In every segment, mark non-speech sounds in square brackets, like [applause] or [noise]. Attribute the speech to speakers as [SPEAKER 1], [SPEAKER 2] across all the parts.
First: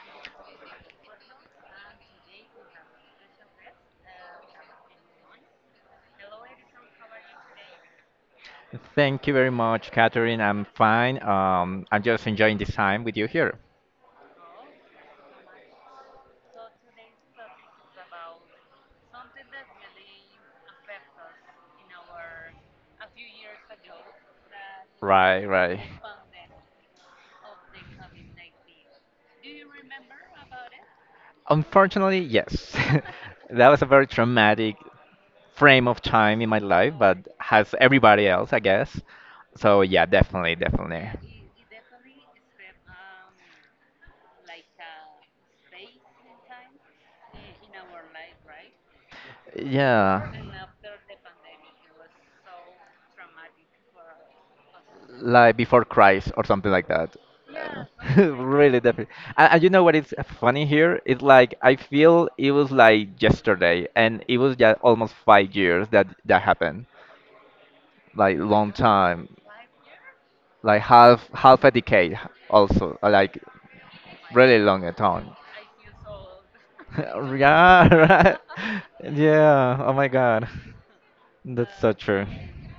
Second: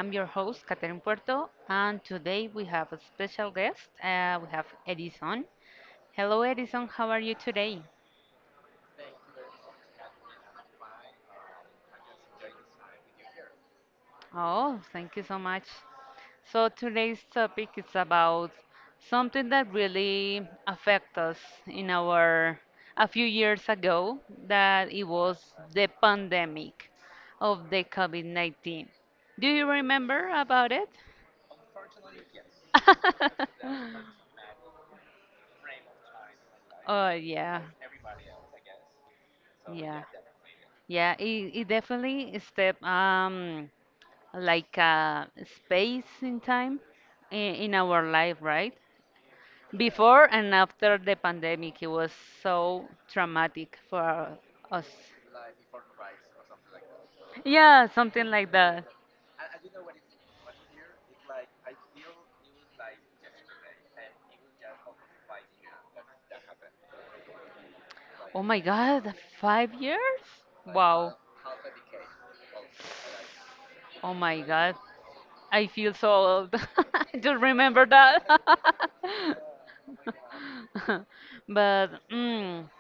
[SPEAKER 1] I'm your host, Catherine Puerto, and today we have a special guest. We have Edison. Hello, Edison, how are you today?
[SPEAKER 2] Thank you very much, Catherine. I'm fine. I'm just enjoying this time with you here.
[SPEAKER 1] Oh, thank you so much. Today's topic is about something that really affected us in our a few years ago, that it
[SPEAKER 2] Right,
[SPEAKER 1] was
[SPEAKER 2] right.
[SPEAKER 1] the pandemic of the COVID 19. Do you remember about it?
[SPEAKER 2] Unfortunately, yes. [laughs] That was a very traumatic frame of time in my life,
[SPEAKER 1] Oh,
[SPEAKER 2] but
[SPEAKER 1] yeah.
[SPEAKER 2] has everybody else, I guess. So
[SPEAKER 1] Yeah,
[SPEAKER 2] yeah, definitely, definitely.
[SPEAKER 1] yeah, it, it definitely is step like a space in time in our life, right? Before
[SPEAKER 2] Yeah.
[SPEAKER 1] and after the pandemic, it was so traumatic for us.
[SPEAKER 2] Like before Christ or something like that.
[SPEAKER 1] Yeah, something
[SPEAKER 2] [laughs]
[SPEAKER 1] like
[SPEAKER 2] Really
[SPEAKER 1] that.
[SPEAKER 2] definitely. And you know what is funny here? It's like I feel it was like yesterday, and it was just almost 5 years that happened. Like
[SPEAKER 1] Oh my
[SPEAKER 2] long
[SPEAKER 1] God,
[SPEAKER 2] time,
[SPEAKER 1] 5 years?
[SPEAKER 2] like
[SPEAKER 1] Wow.
[SPEAKER 2] half a decade also, like
[SPEAKER 1] Oh my
[SPEAKER 2] really
[SPEAKER 1] God,
[SPEAKER 2] long a time.
[SPEAKER 1] I feel so old.
[SPEAKER 2] [laughs]
[SPEAKER 1] [laughs] Just remember
[SPEAKER 2] Yeah,
[SPEAKER 1] that.
[SPEAKER 2] [laughs] right. Yeah. Oh my God,
[SPEAKER 1] [laughs]
[SPEAKER 2] that's
[SPEAKER 1] But.
[SPEAKER 2] so true.
[SPEAKER 1] Mm,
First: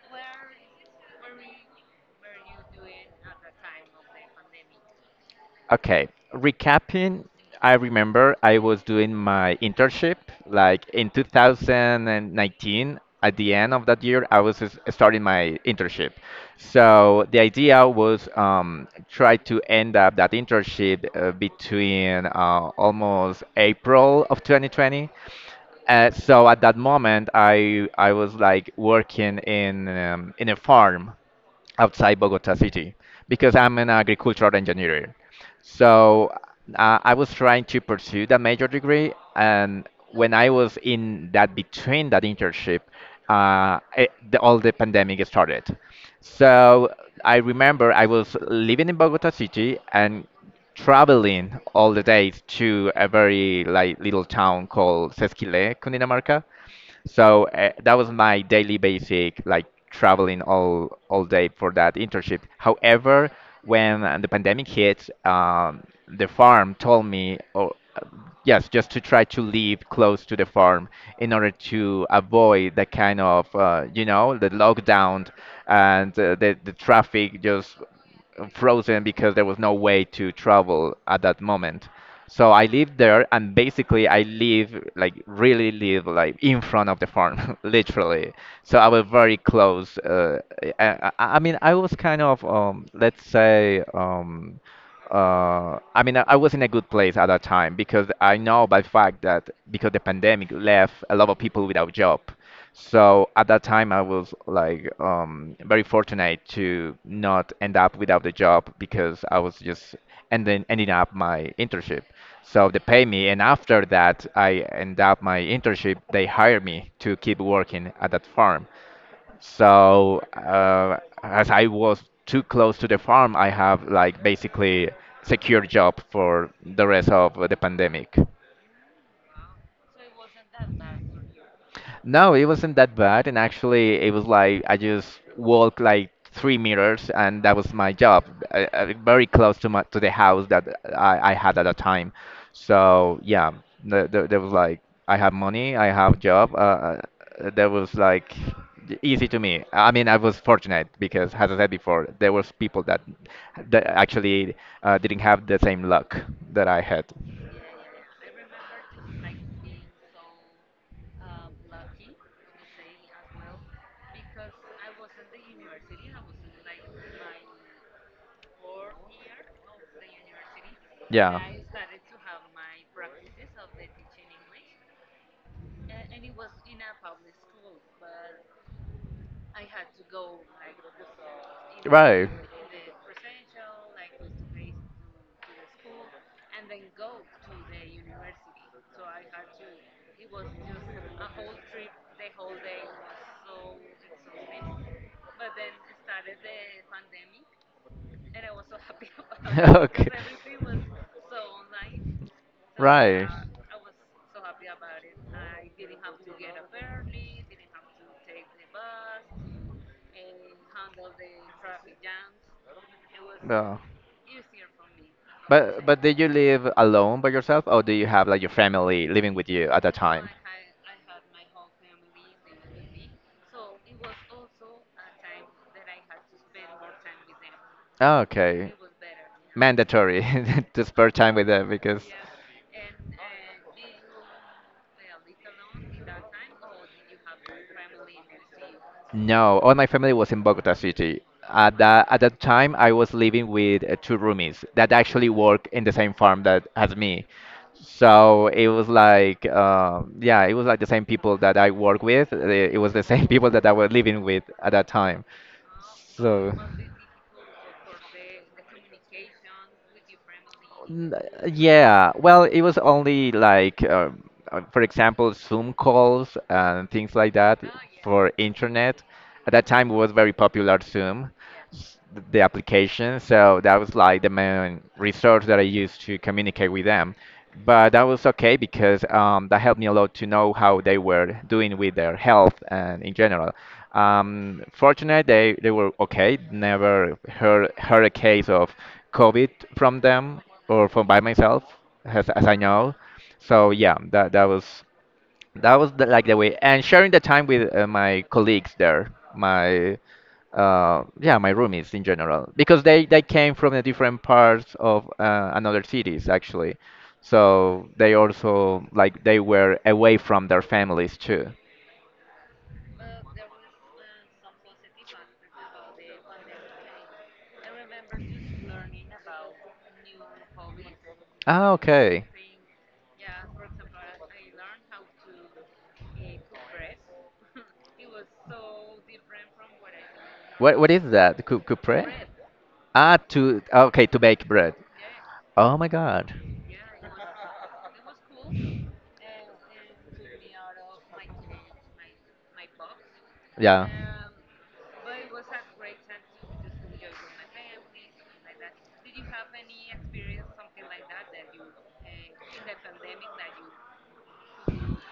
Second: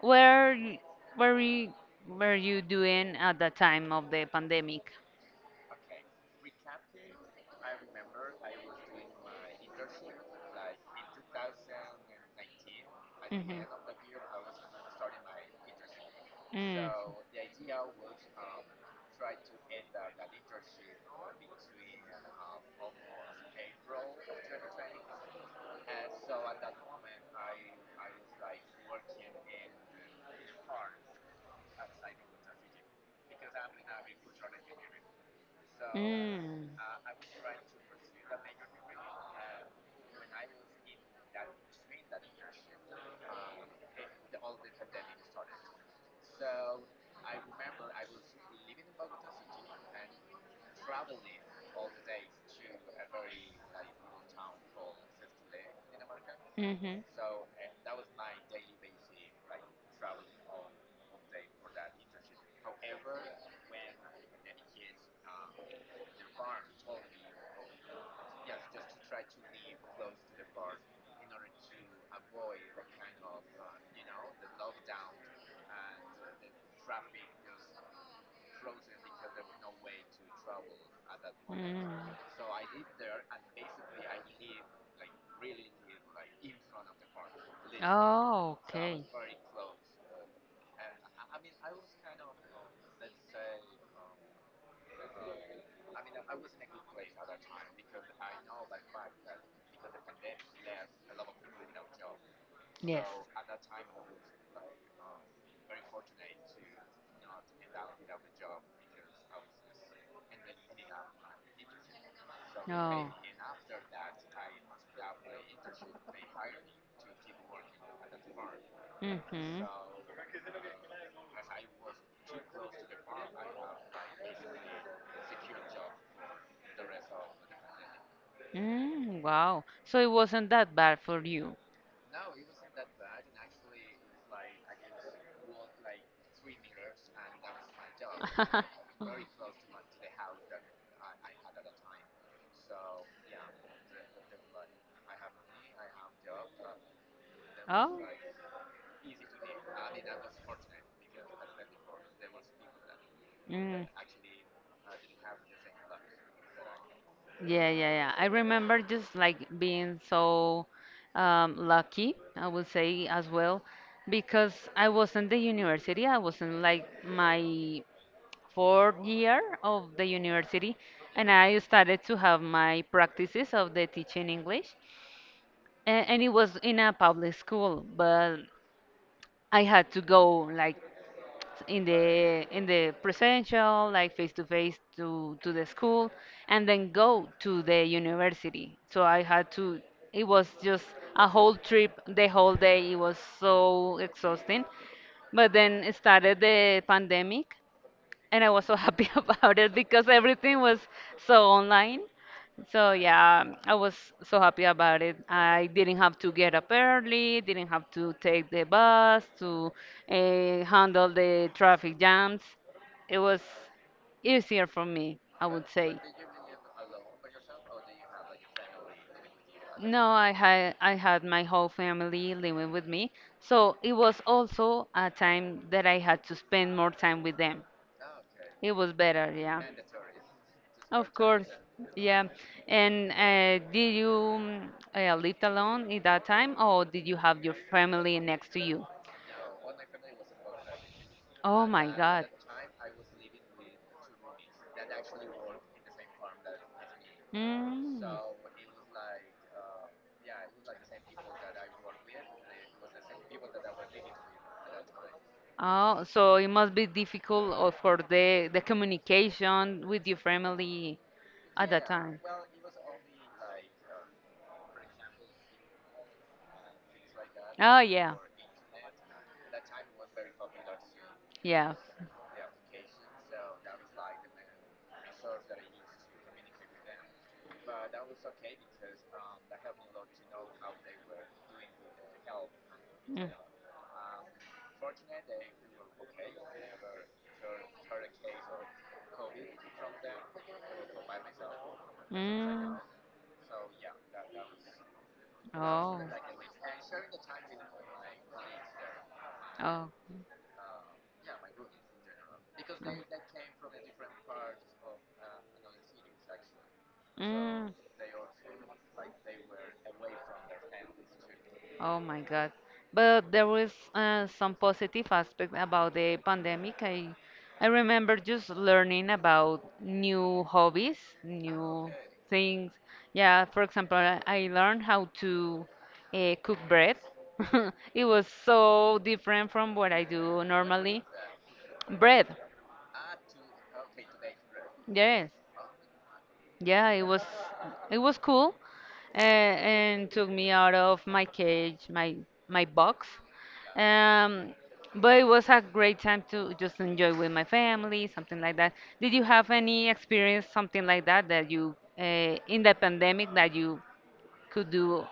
[SPEAKER 1] Where y- were you, were you doing at the time of the pandemic?
[SPEAKER 2] Okay, recapping, I remember I was doing my internship like in 2019. At the
[SPEAKER 1] Mhm.
[SPEAKER 2] end of that year, I was starting my internship.
[SPEAKER 1] Mm.
[SPEAKER 2] So the idea was try to end up that internship between almost April of 2020. So at that moment, I was like working in a farm outside Bogota city because I'm an agricultural engineer. So
[SPEAKER 1] Mm.
[SPEAKER 2] I was trying to pursue that major degree, and when I was in that between that internship, all the pandemic started. So I remember I was living in Bogota city and traveling all the days to a very like little town called Sesquilé, Cundinamarca,
[SPEAKER 1] Mhm.
[SPEAKER 2] so that was my daily basic, like traveling all day for that internship. However, when the pandemic hit, the farm told me, oh, uh, yes, just to try to live close to the farm in order to avoid the kind of, the lockdown and the traffic just frozen because there was no way to travel at that moment.
[SPEAKER 1] Mm.
[SPEAKER 2] So I lived there, and basically I live like really live like in front of the farm, [laughs] literally.
[SPEAKER 1] Oh,
[SPEAKER 2] So I was
[SPEAKER 1] okay.
[SPEAKER 2] very close. I mean, I was kind of let's say I mean, I was in a good place at that time because I know by fact that because the pandemic left a lot of people without job.
[SPEAKER 1] Yes.
[SPEAKER 2] So at that time, I was like very fortunate to not end up without the job because I was just ending up my internship. So they pay
[SPEAKER 1] Oh.
[SPEAKER 2] me, and after that, I end up my internship. They hire me to keep working at that farm.
[SPEAKER 1] Mm-hmm.
[SPEAKER 2] So as I was too close to the farm, I have like basically secure job for the rest of the pandemic.
[SPEAKER 1] Mm, wow. So it wasn't that bad for you.
[SPEAKER 2] No, it wasn't that bad, and actually, it was like I just walked like 3 meters, and that was my job,
[SPEAKER 1] [laughs]
[SPEAKER 2] very close to the house that I had at that time. So yeah, there was like I have money, I have job. That was
[SPEAKER 1] Oh.
[SPEAKER 2] like easy to me. I mean, I was fortunate because, as I said before, there was people that
[SPEAKER 1] Mm.
[SPEAKER 2] actually didn't have the same luck that I had.
[SPEAKER 1] Yeah, yeah, yeah. I remember just like being so lucky, I would say as well, because I was in the university. I was in like my 4th year of the university, and
[SPEAKER 2] Yeah.
[SPEAKER 1] I started to have my practices of the teaching English, and it was in a public school, but I had to go like in the presential like face to face to the school and then go to the university so I had to it was just a whole trip the whole day it was so exhausting but then started the pandemic and I was so happy [laughs] about it
[SPEAKER 2] [laughs] [laughs]
[SPEAKER 1] because everything was so online. So
[SPEAKER 2] So
[SPEAKER 1] yeah, I was so happy about it. I didn't have to get up early, didn't have to take the bus to handle the traffic jams. It was
[SPEAKER 2] No.
[SPEAKER 1] easier for me, I would
[SPEAKER 2] But
[SPEAKER 1] say.
[SPEAKER 2] did you live alone by yourself, or do you have like your family living with you at that
[SPEAKER 1] No,
[SPEAKER 2] time?
[SPEAKER 1] I had my whole family living with me, so it was also a time that I had to spend more time with them.
[SPEAKER 2] Oh, okay.
[SPEAKER 1] It was better, yeah.
[SPEAKER 2] Mandatory [laughs] to spare
[SPEAKER 1] Of
[SPEAKER 2] time with
[SPEAKER 1] course,
[SPEAKER 2] them because
[SPEAKER 1] yeah. And lived alone at that time, or did you have your family next to you?
[SPEAKER 2] no, all my family was in Bogota City.
[SPEAKER 1] Oh
[SPEAKER 2] At
[SPEAKER 1] my
[SPEAKER 2] that at
[SPEAKER 1] God.
[SPEAKER 2] that time, I was living with two roomies that actually work in the same farm that as me.
[SPEAKER 1] Mm.
[SPEAKER 2] So it was like, yeah, it was like the same people that I work with. It was the same [laughs] people that I was living with at that time.
[SPEAKER 1] Oh, so it
[SPEAKER 2] So.
[SPEAKER 1] must be difficult for the communication with your family
[SPEAKER 2] N-
[SPEAKER 1] at that
[SPEAKER 2] Yeah,
[SPEAKER 1] time.
[SPEAKER 2] well, it was only like, for example, Zoom calls and things like that
[SPEAKER 1] Oh yeah,
[SPEAKER 2] for internet. At that time, it was very popular Zoom,
[SPEAKER 1] yeah.
[SPEAKER 2] the application. So that was like the main resource that I used to communicate with them. But that was okay because that helped me a lot to know how they were doing with their health and in
[SPEAKER 1] Mm.
[SPEAKER 2] general. Fortunately, they were okay. Never heard a case of COVID from them or from by myself as I
[SPEAKER 1] Mm.
[SPEAKER 2] know. So yeah, that was
[SPEAKER 1] Oh,
[SPEAKER 2] the, like the way and sharing the time with my colleagues there,
[SPEAKER 1] oh.
[SPEAKER 2] my roomies in general because they came from the different parts of another cities actually.
[SPEAKER 1] Mm.
[SPEAKER 2] So they also like they were away from their families too.
[SPEAKER 1] Oh my God. But there was some positive aspect about the pandemic. I remember just learning about new hobbies,
[SPEAKER 2] Ah,
[SPEAKER 1] new
[SPEAKER 2] okay.
[SPEAKER 1] things. Yeah, for example, I learned how to cook bread. [laughs] It was so different from what I do
[SPEAKER 2] What
[SPEAKER 1] normally.
[SPEAKER 2] is that? Coupre?
[SPEAKER 1] Bread,
[SPEAKER 2] Ah, to okay, to bake bread.
[SPEAKER 1] yes.
[SPEAKER 2] Oh my God.
[SPEAKER 1] Yeah, it was cool, and took me out of my cage, my box.
[SPEAKER 2] Yeah.
[SPEAKER 1] Um, but it was a great time to just enjoy with my family, something like that. Did you have any experience, something like that, that you in the pandemic that you could do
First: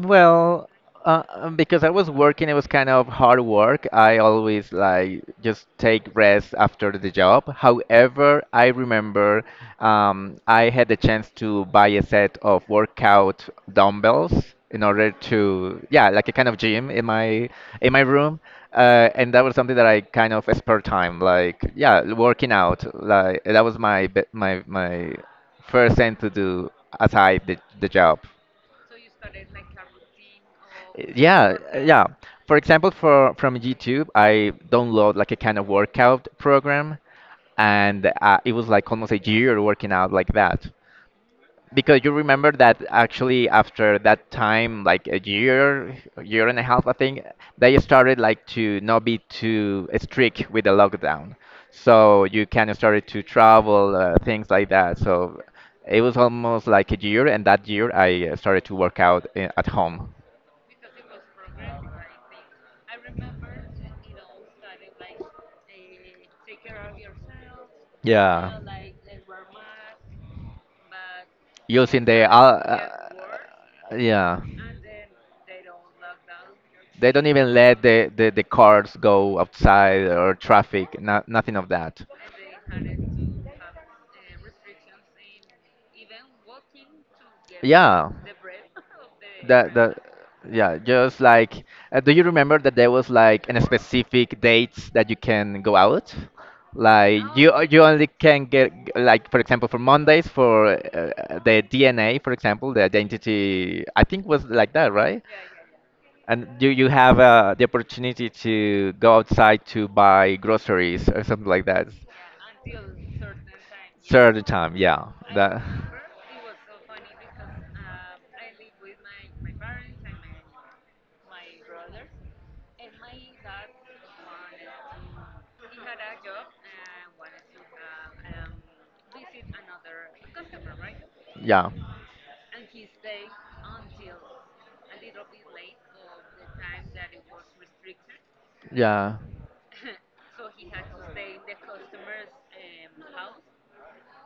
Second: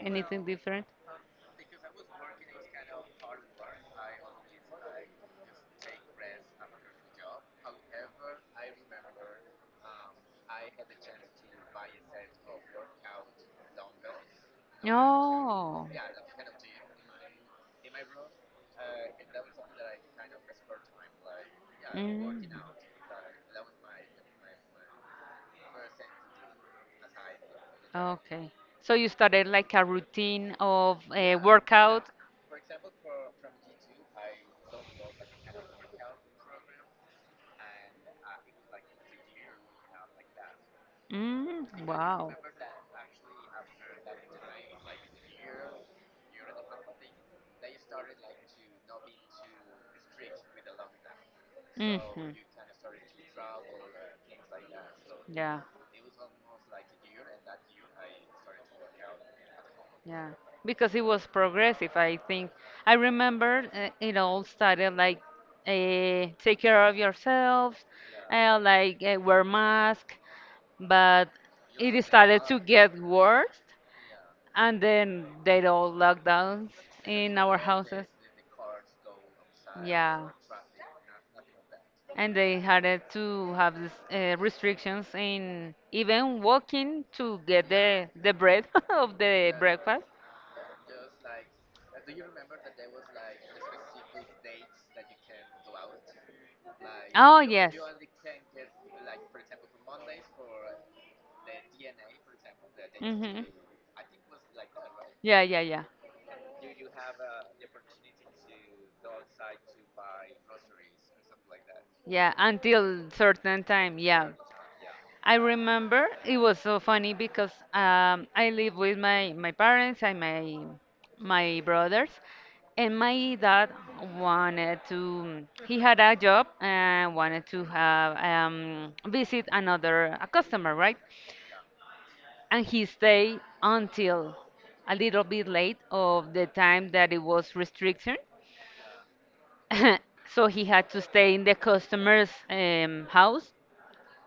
[SPEAKER 1] anything different?
[SPEAKER 2] because I was working, it was kind of hard work. I always like just take rest after the job. However, I remember I had the chance to buy a set of workout dumbbells in order to,
[SPEAKER 1] No.
[SPEAKER 2] yeah, like a kind of gym in my room. And that was something that I kind of spare time, like yeah,
[SPEAKER 1] Mm.
[SPEAKER 2] working out. Like that was my my first thing to do aside the job.
[SPEAKER 1] Okay. So you started like a routine of a
[SPEAKER 2] Yeah, yeah.
[SPEAKER 1] workout.
[SPEAKER 2] For example, for from YouTube, I download like a kind of workout program, and it was like almost a year working out like that.
[SPEAKER 1] Mm,
[SPEAKER 2] Because you
[SPEAKER 1] wow.
[SPEAKER 2] remember that actually after that time, like a year and a half, I think, they started like to not be too strict with the lockdown. So
[SPEAKER 1] Hmm.
[SPEAKER 2] you kind of started to travel, things like that. So
[SPEAKER 1] Yeah,
[SPEAKER 2] it was almost like a year, and that year I started to work out at home.
[SPEAKER 1] yeah. Because it was progressive, I think. I remember it all started like take care of yourself,
[SPEAKER 2] Yeah.
[SPEAKER 1] wear mask, but
[SPEAKER 2] Using
[SPEAKER 1] it
[SPEAKER 2] the
[SPEAKER 1] started to get worse
[SPEAKER 2] yeah,
[SPEAKER 1] and then they all lockdowns
[SPEAKER 2] they don't
[SPEAKER 1] in
[SPEAKER 2] even
[SPEAKER 1] our
[SPEAKER 2] let
[SPEAKER 1] houses
[SPEAKER 2] the cars go outside
[SPEAKER 1] yeah
[SPEAKER 2] or traffic. Not nothing of that.
[SPEAKER 1] and they had it to have this restrictions in even walking to get the
[SPEAKER 2] Yeah.
[SPEAKER 1] the bread [laughs] of the
[SPEAKER 2] That the
[SPEAKER 1] breakfast
[SPEAKER 2] yeah, just like do you remember that there was like an specific dates that you can go out? Like
[SPEAKER 1] oh
[SPEAKER 2] you uh,
[SPEAKER 1] yes
[SPEAKER 2] you only can get like for example for Mondays for the DNA for example the
[SPEAKER 1] hmm
[SPEAKER 2] identity I think was like that, right?
[SPEAKER 1] yeah yeah yeah.
[SPEAKER 2] And do you have the opportunity to go outside to buy groceries or something like that?
[SPEAKER 1] Yeah, until certain time. Yeah.
[SPEAKER 2] Third time, yeah.
[SPEAKER 1] I
[SPEAKER 2] That.
[SPEAKER 1] remember it was so funny because I live with my parents and my brothers, and my dad wanted to. He had a job and wanted to have visit another a customer, right?
[SPEAKER 2] Yeah,
[SPEAKER 1] And he stayed until a little bit late of the time that it was restriction,
[SPEAKER 2] yeah.
[SPEAKER 1] [laughs] so he had to stay in the customer's house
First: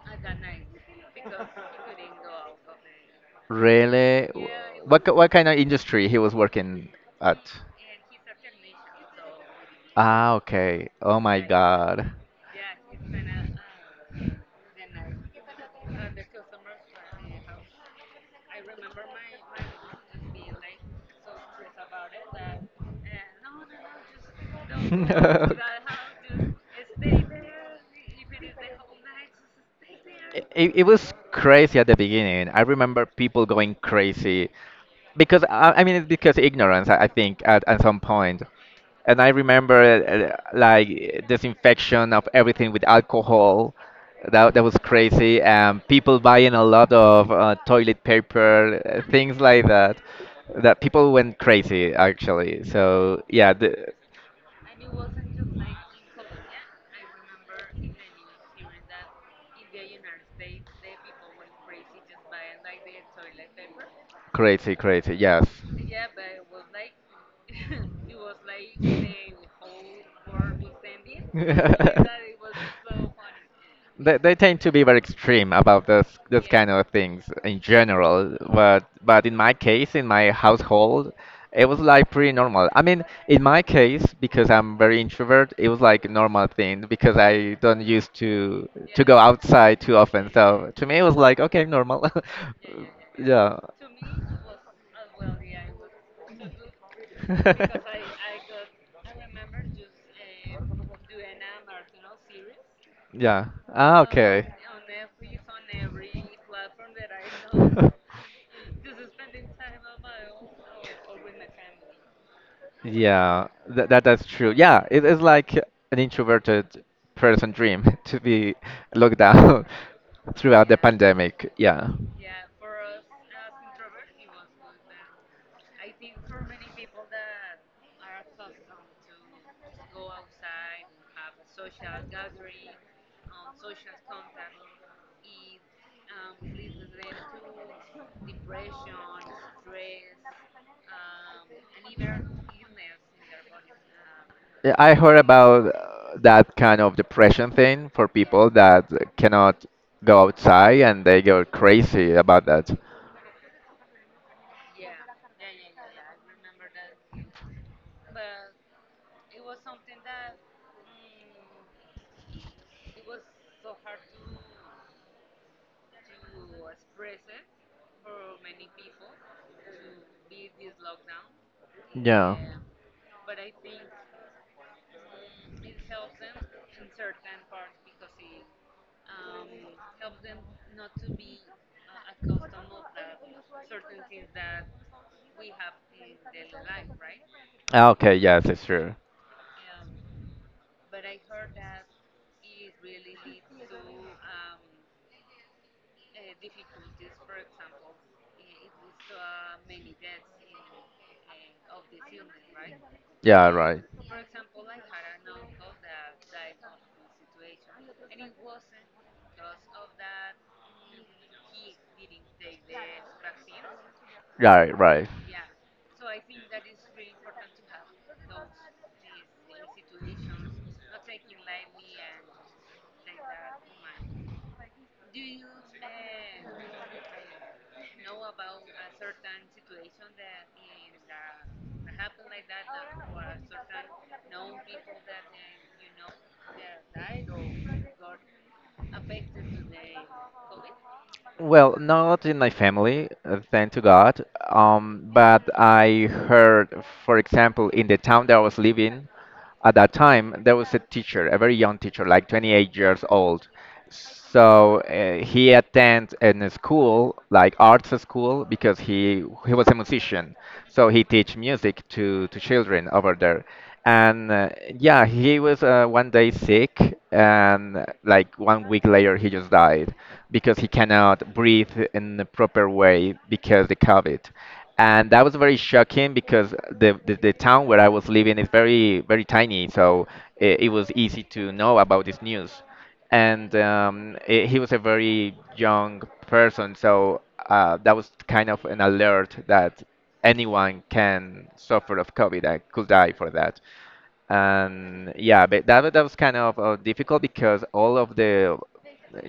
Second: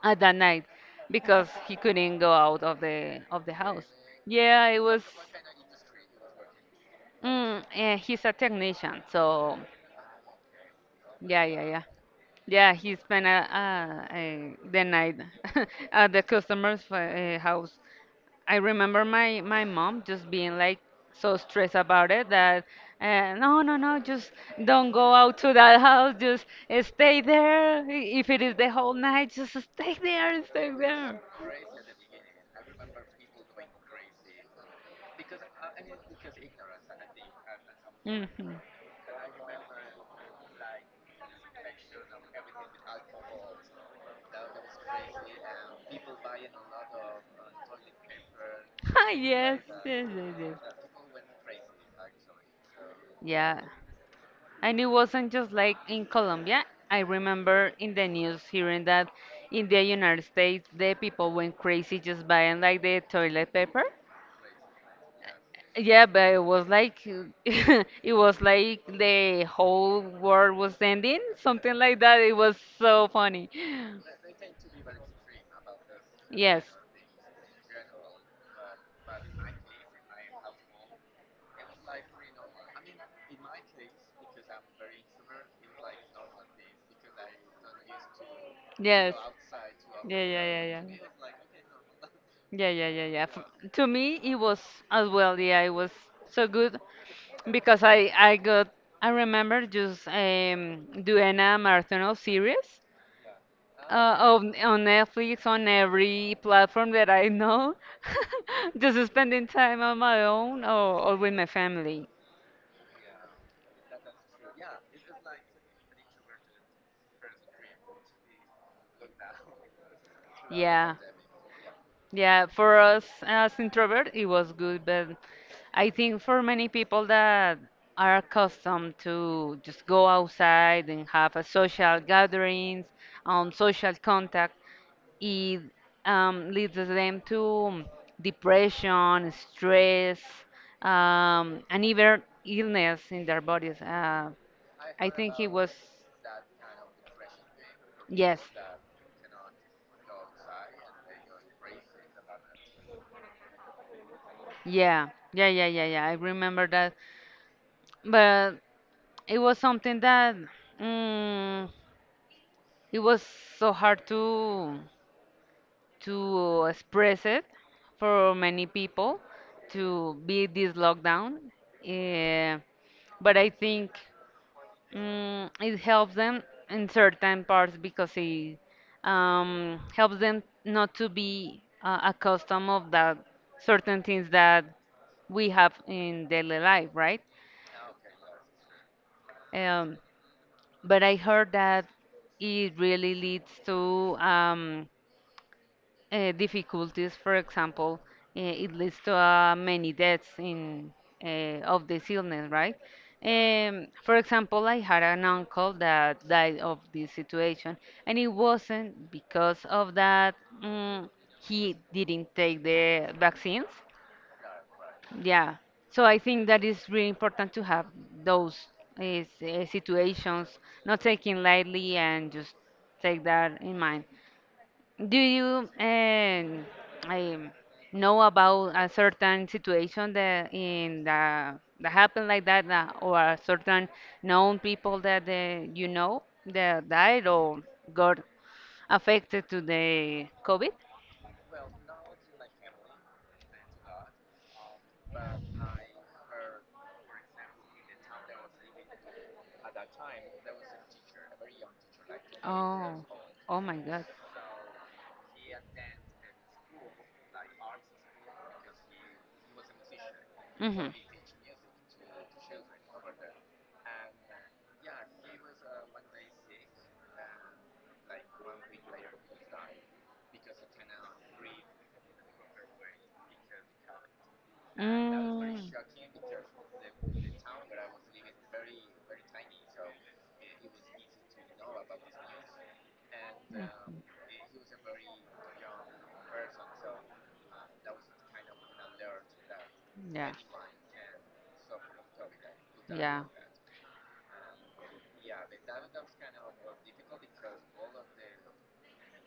[SPEAKER 1] at that night because he couldn't go out of the house.
[SPEAKER 2] Really? W-
[SPEAKER 1] Yeah, it was.
[SPEAKER 2] What ki- what kind of industry he was working at?
[SPEAKER 1] He's a technician, so
[SPEAKER 2] Ah, okay. Oh my
[SPEAKER 1] yeah, yeah, yeah,
[SPEAKER 2] God.
[SPEAKER 1] yeah. He spent the night [laughs] at the customer's house. I remember my mom just being like so stressed about it that no, no, no, just don't
[SPEAKER 2] [laughs]
[SPEAKER 1] go out to
[SPEAKER 2] it,
[SPEAKER 1] that house. Just stay there. I- If it is the whole night, just stay there, stay
[SPEAKER 2] it was
[SPEAKER 1] there.
[SPEAKER 2] crazy at the beginning. I remember people going crazy because I mean it's because ignorance. I think at some point,
[SPEAKER 1] Hmm.
[SPEAKER 2] and I remember like disinfection of everything with alcohol. That that was crazy. People buying a lot of toilet paper,
[SPEAKER 1] [laughs]
[SPEAKER 2] things
[SPEAKER 1] Yes,
[SPEAKER 2] like that.
[SPEAKER 1] yes, yes, yes.
[SPEAKER 2] That people went crazy actually. So yeah,
[SPEAKER 1] Yeah. And it wasn't just like in Colombia. I remember in the news hearing that in the United States, the people went crazy just buying like the toilet paper.
[SPEAKER 2] crazy, crazy, yes.
[SPEAKER 1] Yeah, but it was like [laughs] it
[SPEAKER 2] [laughs]
[SPEAKER 1] was like the whole world was ending, something like
[SPEAKER 2] that,
[SPEAKER 1] that. It was
[SPEAKER 2] [laughs]
[SPEAKER 1] so funny.
[SPEAKER 2] they tend to be very extreme about this
[SPEAKER 1] Yes,
[SPEAKER 2] kind of things in general, but in my case, in my household, it was like pretty normal. I mean, in my case, because I'm very introvert, it was like a normal thing because I don't used to
[SPEAKER 1] yes.
[SPEAKER 2] go outside too often.
[SPEAKER 1] Yeah,
[SPEAKER 2] Yeah,
[SPEAKER 1] yeah, yeah,
[SPEAKER 2] so to me,
[SPEAKER 1] yeah.
[SPEAKER 2] it was like okay, normal. [laughs] Yeah,
[SPEAKER 1] Yeah,
[SPEAKER 2] yeah,
[SPEAKER 1] yeah, yeah, yeah.
[SPEAKER 2] yeah.
[SPEAKER 1] F
[SPEAKER 2] Yeah.
[SPEAKER 1] to
[SPEAKER 2] Yeah.
[SPEAKER 1] me, it was as well. Yeah, it was so good because
[SPEAKER 2] [laughs]
[SPEAKER 1] I got I remember just doing a marathon series
[SPEAKER 2] Yeah. Ah, okay.
[SPEAKER 1] on Netflix on every platform that I know,
[SPEAKER 2] [laughs]
[SPEAKER 1] [laughs] just spending time on my own or with my family.
[SPEAKER 2] Yeah, that's true. Yeah, it is like an introverted person dream [laughs] to be locked down [laughs] throughout the
[SPEAKER 1] Yeah.
[SPEAKER 2] pandemic. Yeah.
[SPEAKER 1] Yeah, for us as introvert, it was good, but I think for many people that are accustomed to just go outside and have a social gatherings, social contact, it leads them to depression, stress, and even illness in their bodies.
[SPEAKER 2] Yeah, I
[SPEAKER 1] I
[SPEAKER 2] heard
[SPEAKER 1] think it was,
[SPEAKER 2] about that kind of depression thing for
[SPEAKER 1] yes,
[SPEAKER 2] people that cannot go outside and they go crazy about that.
[SPEAKER 1] yeah, yeah, yeah, yeah, yeah. I remember that. But it was something that mm, it was so hard to express it for many people to be this lockdown.
[SPEAKER 2] Yeah.
[SPEAKER 1] Yeah, but I think it helps them in certain parts because it helps them not to be accustomed of that certain things that we have in daily life, right?
[SPEAKER 2] Ah, okay, yes, it's true.
[SPEAKER 1] Um. But I heard that it really leads to difficulties. For example, it leads to many deaths in of this illness, right?
[SPEAKER 2] Yeah, right.
[SPEAKER 1] For example, I had an uncle that died of this situation, and it wasn't because of that mm, he didn't take the vaccines.
[SPEAKER 2] Right, right.
[SPEAKER 1] Yeah. So I think that is really important to have those is, situations, not taking lightly and just take that in mind. Do you um, know about a certain situation that in the that happened like that, or a certain known people that you know that died or got affected to the COVID?
[SPEAKER 2] Well, not in my family, thank to God. But I heard, for example, in the town that I was living at that time, there was a teacher, a very young teacher, like 28 years old.
[SPEAKER 1] Oh my God.
[SPEAKER 2] So he attends in a school, like arts school, because he was a musician. So he teach music to children over there. And yeah, he was one day sick, and like one week later, he just died because he cannot breathe in the proper way because the COVID. And that was very shocking because the town where I was living is very, very tiny, so it was easy to know about this news. And he was a very young person, so that was kind of an alert that anyone can suffer of COVID and could die for that. And yeah, but that was kind of difficult because all of the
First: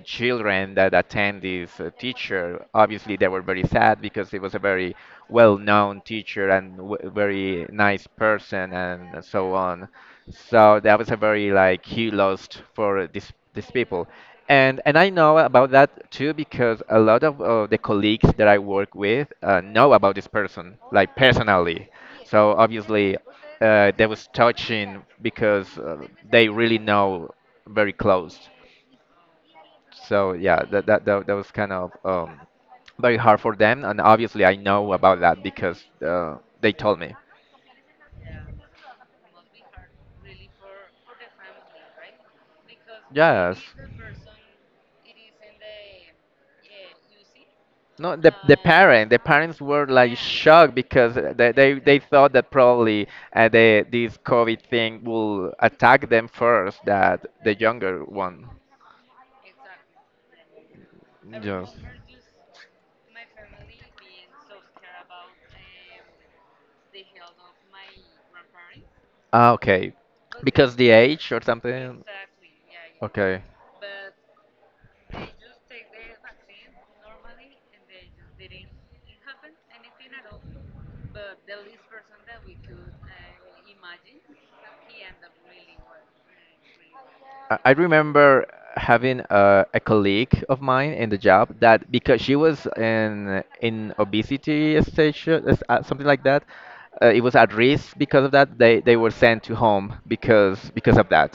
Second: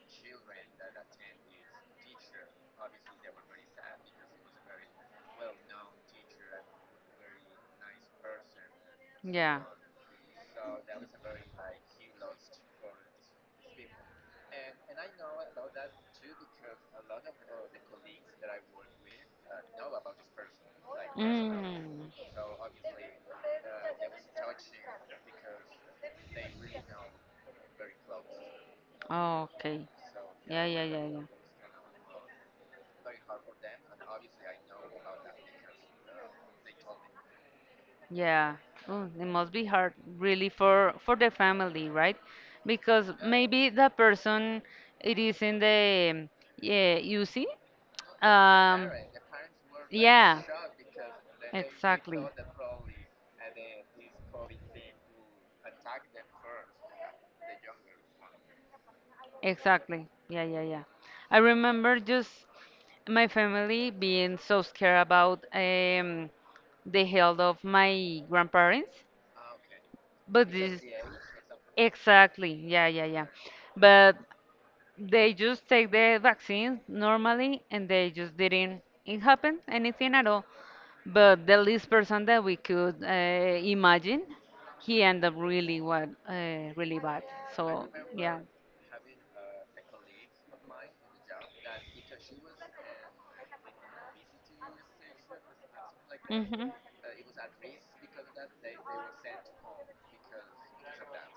[SPEAKER 2] children that attend this teacher obviously they were very sad because it was a very well-known teacher and very nice person and so on. So that was a very like he lost for this these people, and I know about that too because a lot of the colleagues that I work with know about this person like personally, so obviously that was touching because they really know very close.
[SPEAKER 1] Okay.
[SPEAKER 2] So yeah, that was kind of very hard for them, and obviously I know about that because they told me.
[SPEAKER 1] Yeah, ooh, it must be hard, really, for the family, right? Because
[SPEAKER 2] Yes.
[SPEAKER 1] maybe the person it is in the yeah, you see,
[SPEAKER 2] No, the the
[SPEAKER 1] um,
[SPEAKER 2] parent, the parents were like
[SPEAKER 1] yeah,
[SPEAKER 2] shocked because they
[SPEAKER 1] exactly.
[SPEAKER 2] thought that probably the this COVID thing will attack them first, that the younger one.
[SPEAKER 1] Exactly. Yeah, yeah, yeah. I
[SPEAKER 2] Yes.
[SPEAKER 1] remember just my family being so scared about the health of my grandparents,
[SPEAKER 2] Ah, okay.
[SPEAKER 1] but
[SPEAKER 2] Because
[SPEAKER 1] this
[SPEAKER 2] the age or something.
[SPEAKER 1] exactly. Yeah, yeah, yeah.
[SPEAKER 2] Okay.
[SPEAKER 1] But they just take the vaccine normally, and they just didn't it happen anything at all. But the least person that we could imagine, he ended up really what really bad.
[SPEAKER 2] I
[SPEAKER 1] So yeah
[SPEAKER 2] remember having a colleague of mine in the job that because she was in obesity stage, something like that,
[SPEAKER 1] hmm.
[SPEAKER 2] it was at risk because of that. They were sent to home because of that.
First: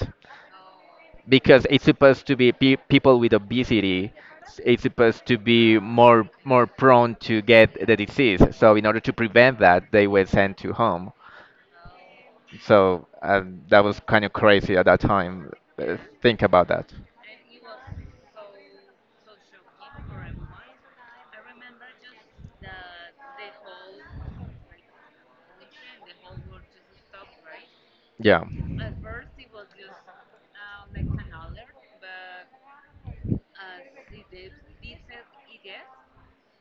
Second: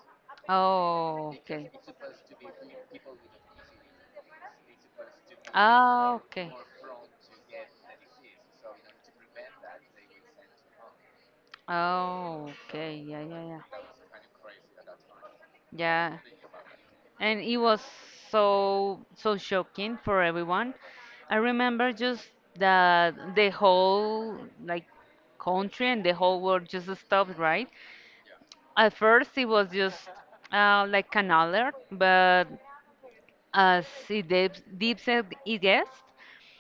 [SPEAKER 1] Oh,
[SPEAKER 2] Because
[SPEAKER 1] okay.
[SPEAKER 2] it's supposed to be pe people with obesity, it's supposed to be
[SPEAKER 1] Ah,
[SPEAKER 2] more
[SPEAKER 1] okay.
[SPEAKER 2] more prone to get the disease. So in order to prevent that, they were sent to home.
[SPEAKER 1] Oh, okay.
[SPEAKER 2] So
[SPEAKER 1] Yeah, yeah,
[SPEAKER 2] um,
[SPEAKER 1] yeah.
[SPEAKER 2] that was kind of crazy at that time. uh,
[SPEAKER 1] Yeah.
[SPEAKER 2] Think about that.
[SPEAKER 1] And it was so so shocking for everyone. I remember just that the whole like country and the whole world just stopped, right?
[SPEAKER 2] Yeah,
[SPEAKER 1] At first, it was just like an alert, but as it deep, deep said it gets,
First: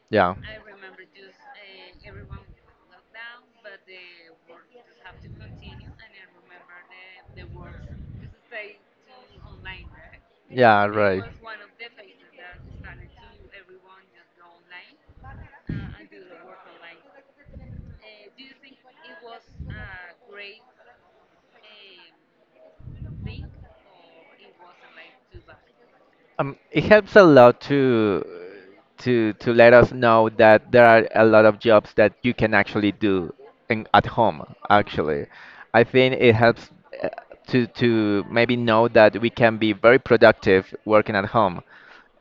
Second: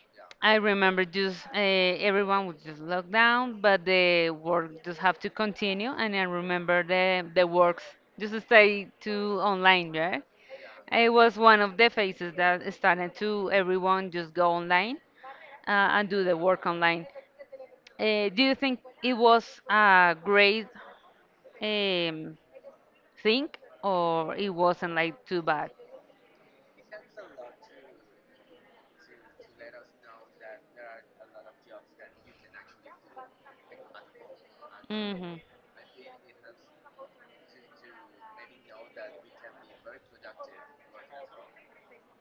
[SPEAKER 2] yeah.
[SPEAKER 1] I remember just everyone was just locked down, but the work just have to continue. And I remember the works just stay to online, right?
[SPEAKER 2] Yeah,
[SPEAKER 1] It
[SPEAKER 2] right.
[SPEAKER 1] was one of the phases that started to everyone just go online uh, and do the work online. Do you think it was a great um, think or it wasn't like too bad.
[SPEAKER 2] It helps a lot to to let us know that there are a lot of jobs that you can actually do in, at home, actually.
[SPEAKER 1] Hmm.
[SPEAKER 2] I think it helps uh, to maybe know that we can be very productive working at home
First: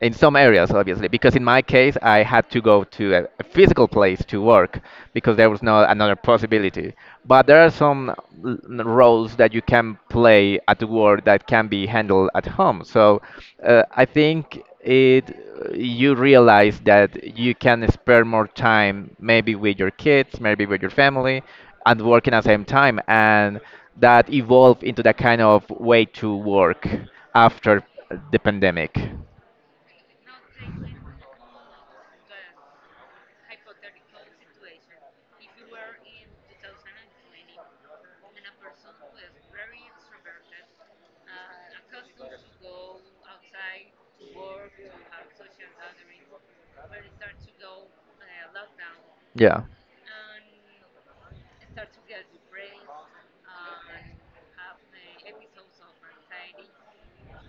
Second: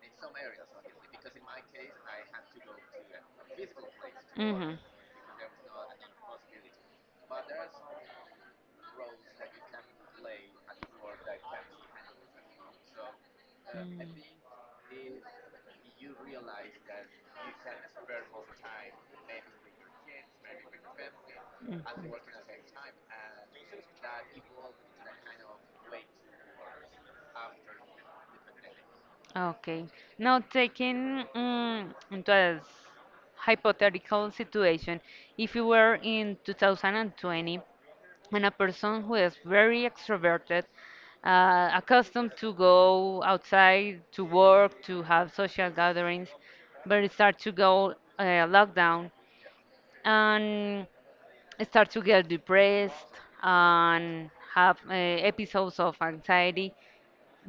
[SPEAKER 2] in some areas, obviously, because in my case I had to go to a physical place to
[SPEAKER 1] Hmm.
[SPEAKER 2] work because there was no another possibility, but there are some roles that you can play at work that can be handled at home. So I think it, you realize that you can spare more time maybe with your kids, maybe with your family, and working at the same time. And that evolved into that kind of way to work after the pandemic.
[SPEAKER 1] Okay. Now, taking into a hypothetical situation, if you were in 2020 and a person who is very extroverted, accustomed to go outside to work, to have social gatherings, but it starts to go lockdown,
[SPEAKER 2] Yeah.
[SPEAKER 1] and start to get depressed and have episodes of anxiety.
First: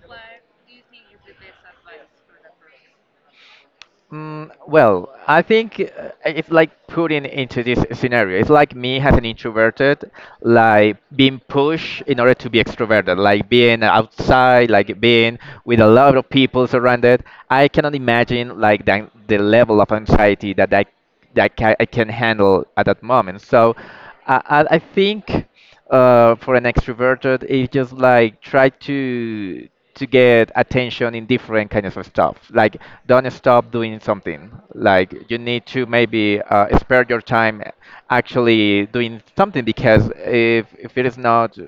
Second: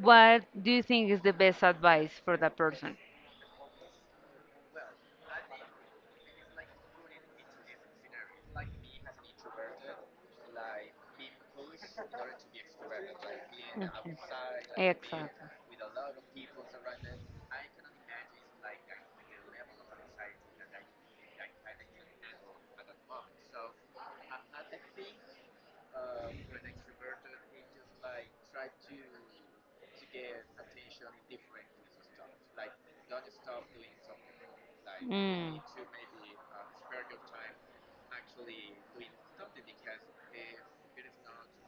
[SPEAKER 1] What do you think is the best advice for that person?
[SPEAKER 2] Mm, well, I think if like put in into this scenario, it's like me as an introverted, like being pushed in order to be extroverted, like being
[SPEAKER 1] Mhm.
[SPEAKER 2] outside, like
[SPEAKER 1] Exactly.
[SPEAKER 2] being with a lot of people surrounded. I cannot imagine like the level of anxiety that I can handle at that moment. So I think for an extroverted, it just like try to get attention in different kinds of stuff. Like don't stop doing something. Like you need to maybe spare your time actually doing something, because if it is not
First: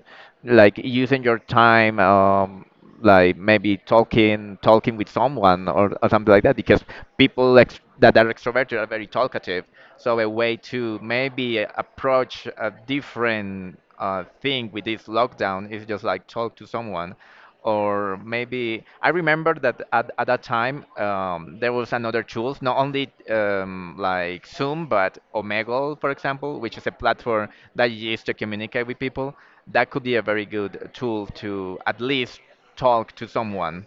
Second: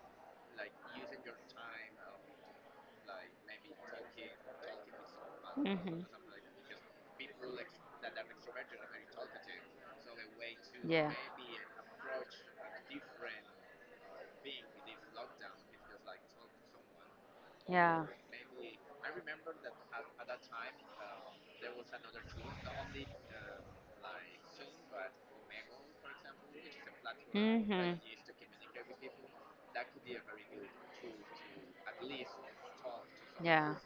[SPEAKER 2] like using your time. Like maybe talking with someone, or something like that, because that are extroverted are very talkative, so a way to maybe approach a different thing with this lockdown is just like talk to someone.
[SPEAKER 1] Yeah.
[SPEAKER 2] Or maybe I remember that at that time, there was another tools, not only like Zoom but Omegle, for example, which is a platform that
[SPEAKER 1] Mhm.
[SPEAKER 2] you use to communicate with people, that could be a very good tool to at least talk to
[SPEAKER 1] Yeah.
[SPEAKER 2] someone.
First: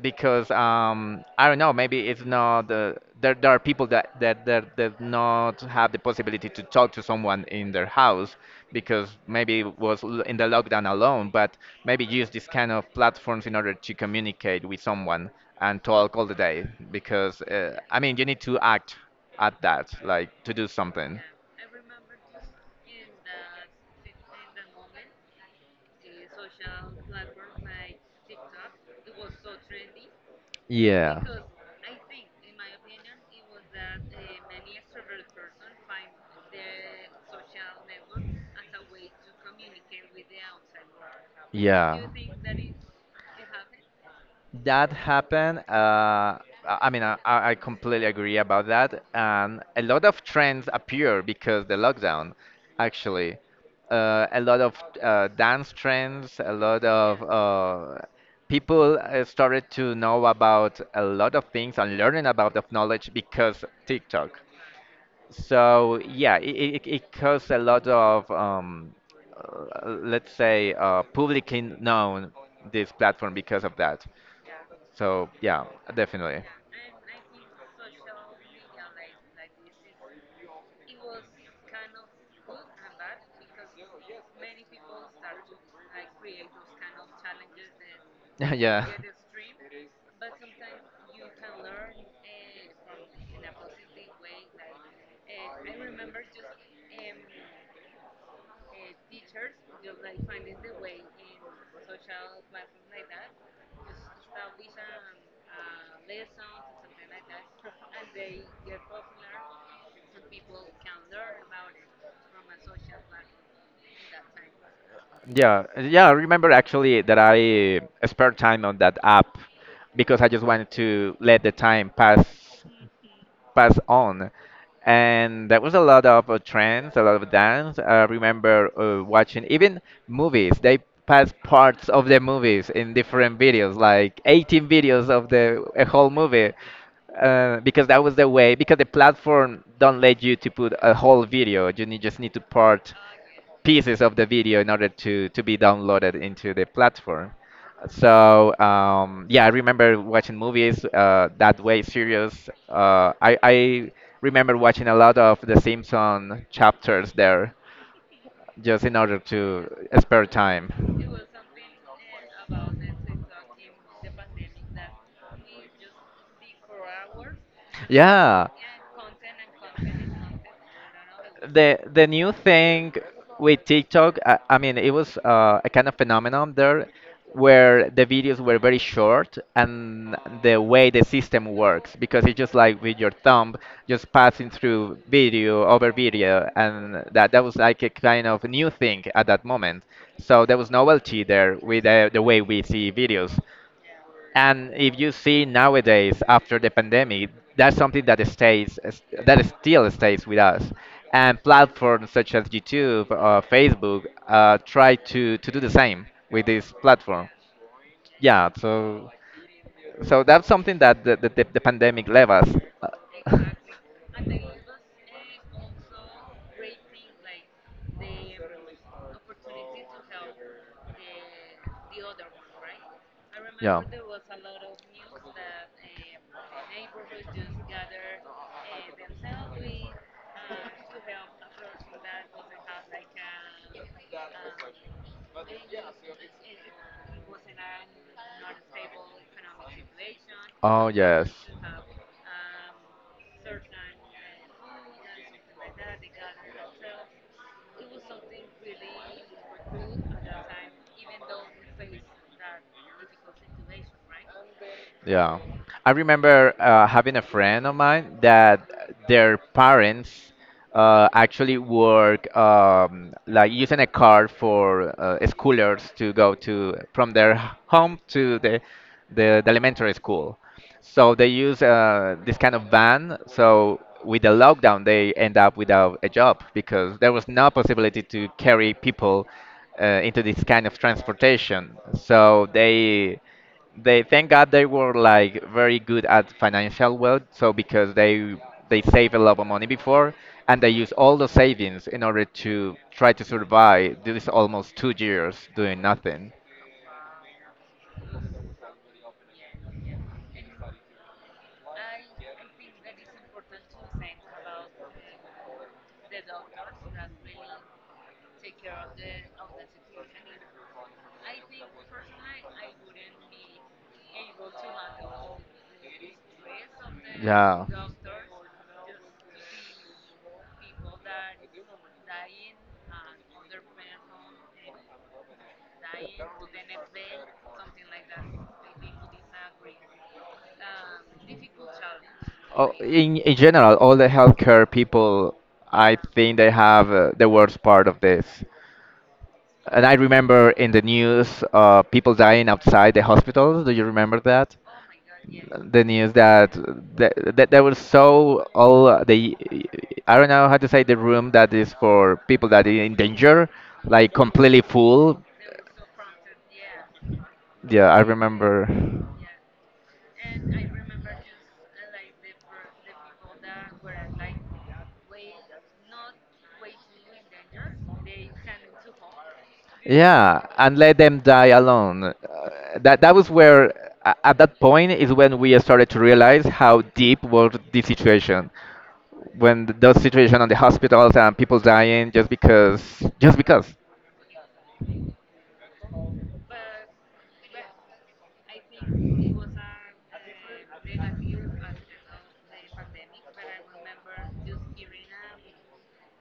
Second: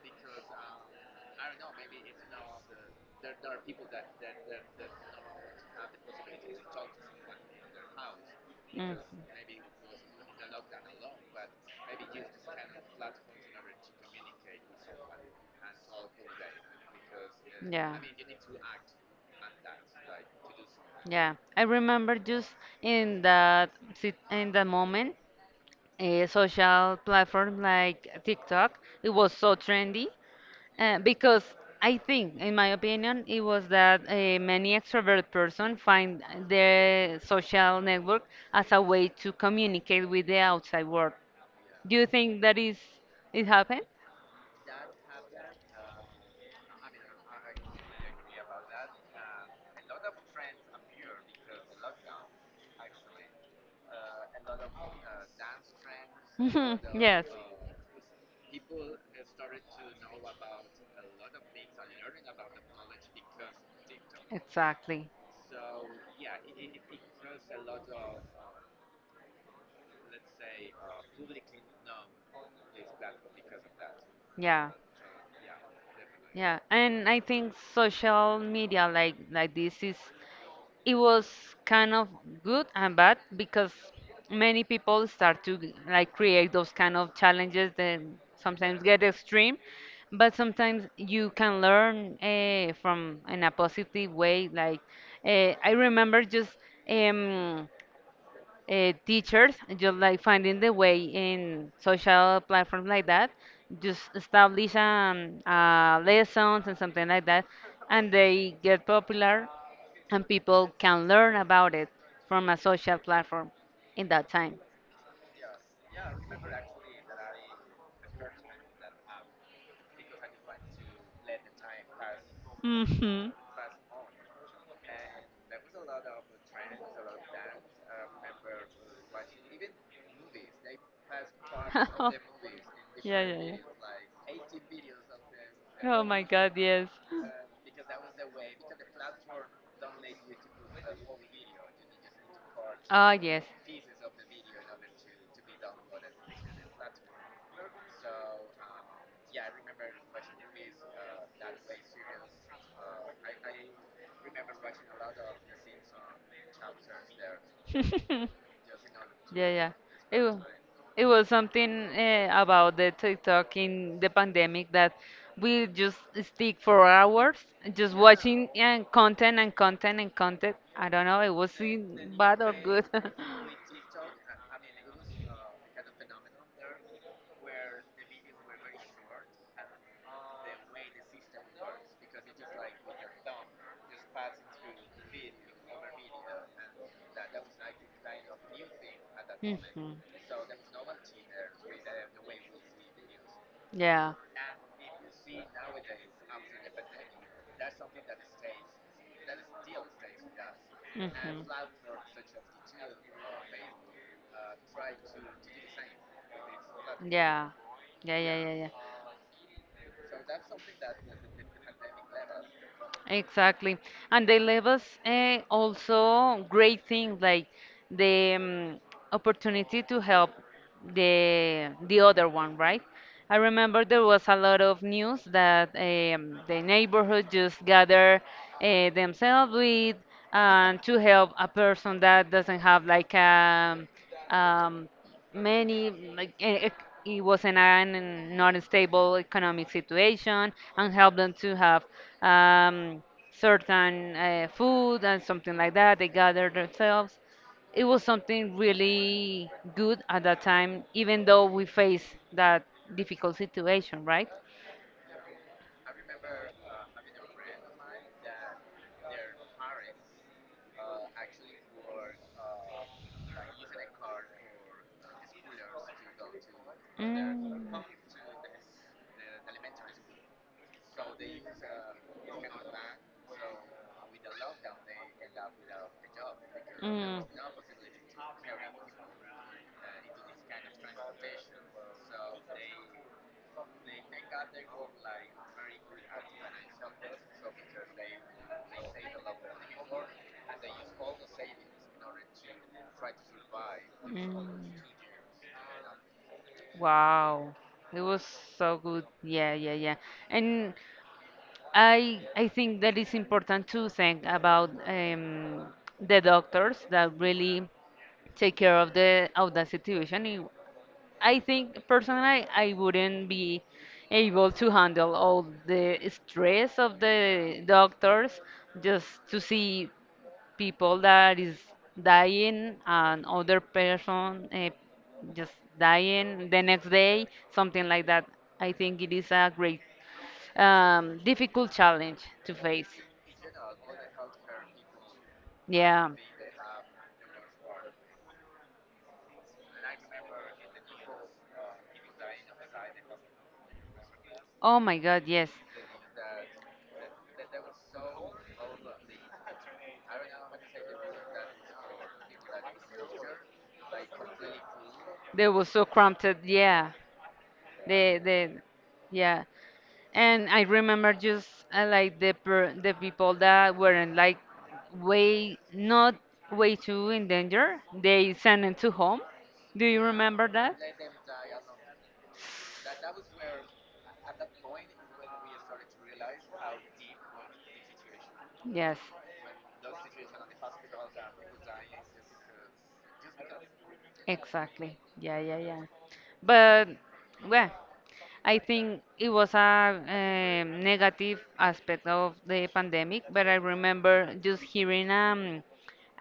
[SPEAKER 2] Because I don't know, maybe it's not. There are people that not have the possibility to talk to someone in their house,
[SPEAKER 1] Mhm.
[SPEAKER 2] because maybe it was in the lockdown alone. But maybe use this kind of platforms in order to communicate with someone and talk all the day, because
[SPEAKER 1] Yeah.
[SPEAKER 2] I mean, you need to act at that, like to do something.
[SPEAKER 1] Yeah, I remember just in that in that moment, a social platform like TikTok. It was so trendy
[SPEAKER 2] Yeah.
[SPEAKER 1] because I think, in my opinion, it was that many extrovert person find their social network as a way to communicate with the outside world.
[SPEAKER 2] Do
[SPEAKER 1] Do you think that is it happened?
[SPEAKER 2] that happened. I mean, I, I
[SPEAKER 1] [laughs]
[SPEAKER 2] I completely agree about that. And a lot of trends appear because the lockdown, actually. A lot of dance trends, a lot of
[SPEAKER 1] [laughs]
[SPEAKER 2] people started to know about a lot of things and learning about the knowledge because TikTok.
[SPEAKER 1] Exactly.
[SPEAKER 2] So it caused a lot of let's say publicly known this platform because of that.
[SPEAKER 1] Yeah. So,
[SPEAKER 2] So yeah, definitely. [laughs]
[SPEAKER 1] yeah. And I think social media like this is it was kind of good and bad because many people start to like create those kind of challenges that sometimes
[SPEAKER 2] Yeah.
[SPEAKER 1] get extreme but sometimes you can learn from in a positive way like I remember just um, teachers just like finding the way in social platforms like that just establish lessons and something like that and they get popular and people can learn about it from a social platform in that time
[SPEAKER 2] Yeah, I remember actually that I spent time on that app because I just wanted to let the time pass
[SPEAKER 1] hmm
[SPEAKER 2] Pass on. And there was a lot of trends, a lot of dance. I remember watching even movies. They pass parts of the
[SPEAKER 1] [laughs]
[SPEAKER 2] movies in
[SPEAKER 1] yeah,
[SPEAKER 2] different
[SPEAKER 1] yeah, yeah.
[SPEAKER 2] videos, like 18 videos of the a
[SPEAKER 1] Oh
[SPEAKER 2] whole
[SPEAKER 1] my God,
[SPEAKER 2] movie.
[SPEAKER 1] yes.
[SPEAKER 2] Because that was the way, because the platform don't let you to put a whole video. You need, just need to part
[SPEAKER 1] Ah, yes.
[SPEAKER 2] pieces of the video in order to be downloaded into the platform. So yeah, I remember watching movies that way. Serious. I remember watching a lot of the Simpson chapters there,
[SPEAKER 1] [laughs]
[SPEAKER 2] just in order
[SPEAKER 1] Yeah,
[SPEAKER 2] to
[SPEAKER 1] yeah. It
[SPEAKER 2] spare
[SPEAKER 1] was,
[SPEAKER 2] time.
[SPEAKER 1] it was something about the TikTok in the pandemic that we just stick for hours just watching
[SPEAKER 2] Yeah.
[SPEAKER 1] and content and content and content. I don't know, it was
[SPEAKER 2] The
[SPEAKER 1] in
[SPEAKER 2] new
[SPEAKER 1] bad or good.
[SPEAKER 2] thing with TikTok, I mean, it was a kind of phenomenon there, where the videos were very short and the way the system works, because it's just like with your thumb just passing through video over video. And that
[SPEAKER 1] [laughs]
[SPEAKER 2] was like a kind of new thing at that moment,
[SPEAKER 1] Mhm.
[SPEAKER 2] so there was novelty there with the way we see videos.
[SPEAKER 1] Yeah.
[SPEAKER 2] And if you see nowadays, after the pandemic, that's something that stays, that still stays with us. And
[SPEAKER 1] Mhm.
[SPEAKER 2] platforms such as YouTube or Facebook try to do the same with this platform.
[SPEAKER 1] Yeah. Yeah,
[SPEAKER 2] Yeah,
[SPEAKER 1] yeah, yeah,
[SPEAKER 2] so so that's something that the,
[SPEAKER 1] yeah.
[SPEAKER 2] the, the the pandemic left us.
[SPEAKER 1] Exactly. And they leave us also great things like the opportunity to help the other one, right? I remember there was a lot of news that the neighborhood just
[SPEAKER 2] [laughs] Yeah.
[SPEAKER 1] gather themselves with and to help a person that doesn't have like a um, many like it was in an not stable economic situation
[SPEAKER 2] Oh,
[SPEAKER 1] and help
[SPEAKER 2] yes.
[SPEAKER 1] them to have um, certain food and something like that. They gathered themselves. It was something really good at that time, even though we faced that difficult situation, right?
[SPEAKER 2] Yeah. I remember having a friend of mine that their parents actually work, like using a car for schoolers to go to from their home to the elementary school. So they use this kind of van. So with the lockdown, they end up without a job because there
[SPEAKER 1] Mm.
[SPEAKER 2] was no possibility to carry people into this kind of transportation. So they thank God they were like very good at financial wealth. So because they save a lot of money before, and they use all the savings in order to try to survive these almost 2 years doing nothing.
[SPEAKER 1] Wow. It was so good. Yeah, yeah, yeah. And I think that it's important to think about the doctors that really take care of the situation. You— I think personally I wouldn't be able to handle all the stress of the
[SPEAKER 2] Yeah.
[SPEAKER 1] doctors just to see people that is dying and other person just dying the next day, something like that. I think it is a great, difficult challenge to
[SPEAKER 2] Oh,
[SPEAKER 1] face.
[SPEAKER 2] in general, all the healthcare people, I
[SPEAKER 1] Yeah.
[SPEAKER 2] think they have the worst part of this. And I remember in the news, people dying outside the hospitals. Do you remember that?
[SPEAKER 1] Oh my God, yes.
[SPEAKER 2] The news that that there was so all the, I don't know how to say, the room that is for people that are in danger, like completely full.
[SPEAKER 1] They were so cramped. Yeah.
[SPEAKER 2] Yeah, I
[SPEAKER 1] They, they,
[SPEAKER 2] remember.
[SPEAKER 1] yeah. And I remember just like the people that weren't like way not way too in danger. They sent them to home. Do you
[SPEAKER 2] Yeah,
[SPEAKER 1] remember that?
[SPEAKER 2] and let them die alone. That was where at that point is when we started to realize how deep was the situation.
[SPEAKER 1] Yes,
[SPEAKER 2] When those situation on the hospitals and people dying just because just because.
[SPEAKER 1] exactly. Yeah, yeah, yeah. But well, I think it was a negative aspect of the pandemic. But I remember just hearing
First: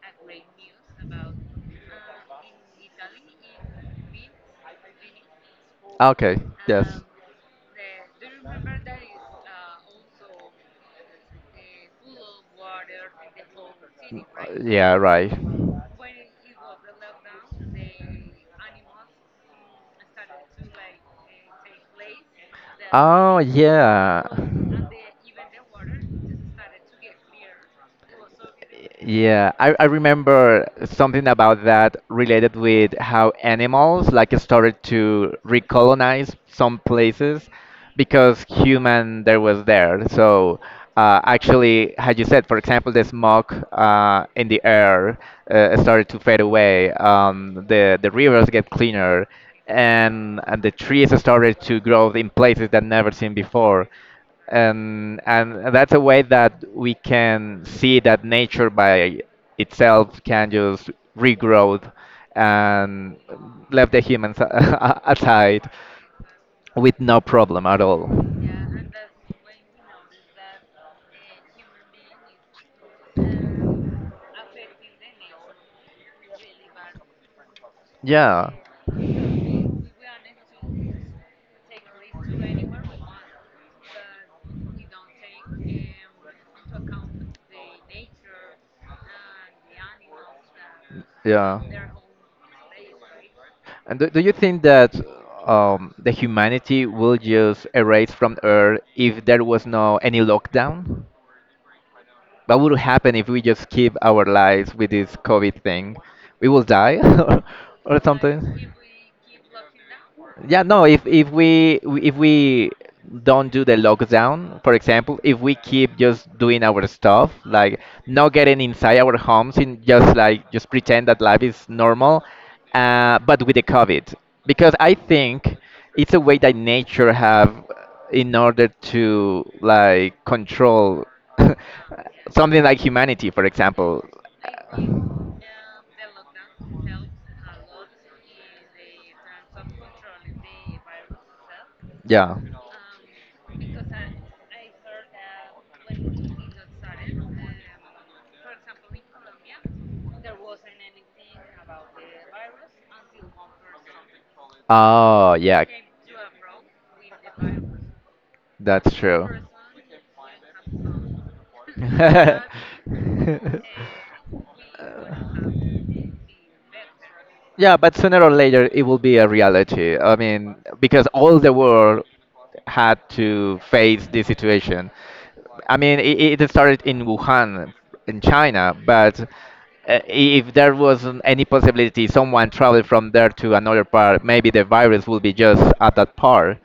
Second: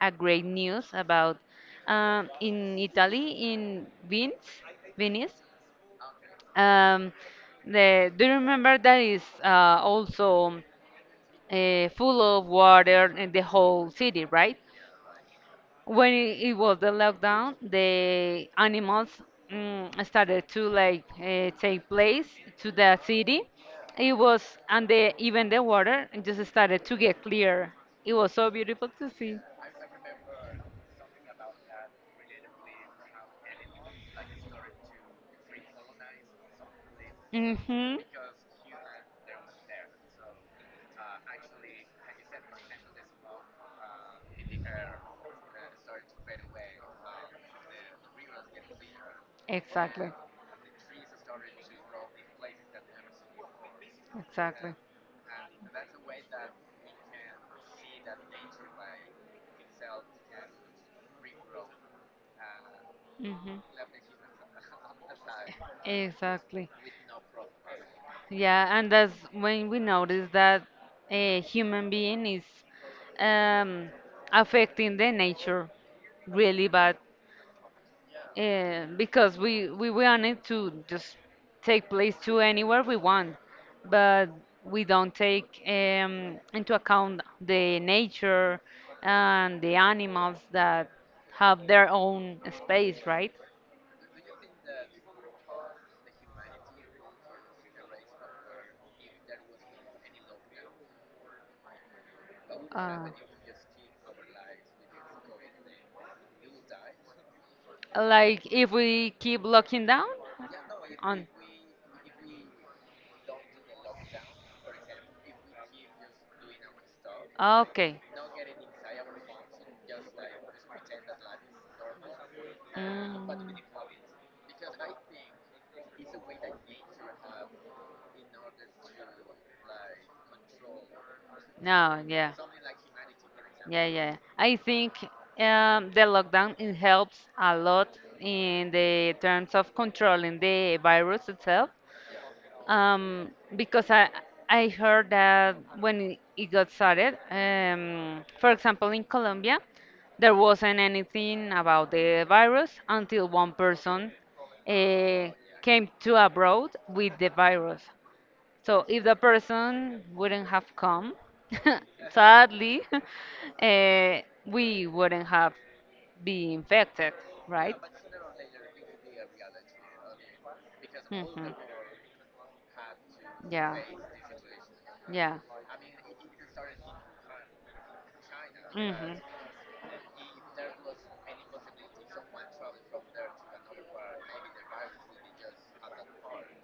[SPEAKER 1] a great news about in Italy in Venice, Venice.
[SPEAKER 2] Okay. Yes.
[SPEAKER 1] Um, the, do you remember that is also full of water in the whole city, right?
[SPEAKER 2] Yeah, right.
[SPEAKER 1] When it was the lockdown, the animals started to like take place to the
[SPEAKER 2] Oh
[SPEAKER 1] city. It
[SPEAKER 2] yeah.
[SPEAKER 1] was, and the even the water just started to get clear. It was so beautiful to see.
[SPEAKER 2] Yeah, I remember something about that related with how animals like started to recolonize some places
[SPEAKER 1] Hmm.
[SPEAKER 2] because human there was there. So actually, had you said, for example, the smoke in the air started to fade away, the rivers get cleaner,
[SPEAKER 1] Exactly.
[SPEAKER 2] and the trees started to grow in places that never seen before.
[SPEAKER 1] Exactly.
[SPEAKER 2] And that's a way that we can see that nature by itself can just regrow and
[SPEAKER 1] Hmm.
[SPEAKER 2] left the humans [laughs] aside
[SPEAKER 1] Exactly.
[SPEAKER 2] with no problem at all.
[SPEAKER 1] Yeah, and that's when we notice that a human being is um, affecting the nature really bad
[SPEAKER 2] Yeah.
[SPEAKER 1] because we want it to just take place to anywhere we want, but we don't take into account the nature and the animals that
[SPEAKER 2] Yeah.
[SPEAKER 1] have their own space, right?
[SPEAKER 2] And do, do you think that the humanity will just erase from Earth if there was no any lockdown? What would
[SPEAKER 1] Uh,
[SPEAKER 2] happen if we just keep our lives with this COVID thing? We will die [laughs] or
[SPEAKER 1] like
[SPEAKER 2] something?
[SPEAKER 1] if we keep locking down
[SPEAKER 2] Yeah, no,
[SPEAKER 1] on.
[SPEAKER 2] if we, if we don't do the lockdown, for example, if we keep just doing our stuff, like
[SPEAKER 1] Okay.
[SPEAKER 2] not getting inside our homes and just like just pretend that life is normal,
[SPEAKER 1] Mm.
[SPEAKER 2] but with the COVID, because I think it's a way that nature have in order to like control
[SPEAKER 1] No,
[SPEAKER 2] [laughs]
[SPEAKER 1] yeah.
[SPEAKER 2] something like humanity, for
[SPEAKER 1] Yeah,
[SPEAKER 2] example.
[SPEAKER 1] yeah. I think the lockdown it helps a lot in the terms of controlling the virus itself
[SPEAKER 2] Yeah.
[SPEAKER 1] because I heard that when it got started, for example, in Colombia, there wasn't anything about the virus until one person uh,
[SPEAKER 2] Oh, yeah.
[SPEAKER 1] came to abroad with the virus. So
[SPEAKER 2] That's
[SPEAKER 1] if the
[SPEAKER 2] true.
[SPEAKER 1] person wouldn't have come, [laughs] sadly, [laughs] uh, we wouldn't have been
[SPEAKER 2] [laughs]
[SPEAKER 1] infected, right?
[SPEAKER 2] Yeah, but sooner or later it will be a reality. I mean, because all the
[SPEAKER 1] Mhm.
[SPEAKER 2] world had to
[SPEAKER 1] Yeah,
[SPEAKER 2] face this situation.
[SPEAKER 1] yeah.
[SPEAKER 2] I mean, it started in Wuhan, in China, but
[SPEAKER 1] Mhm.
[SPEAKER 2] if there wasn't any possibility someone traveled from there to another part, maybe the virus will be just at that part.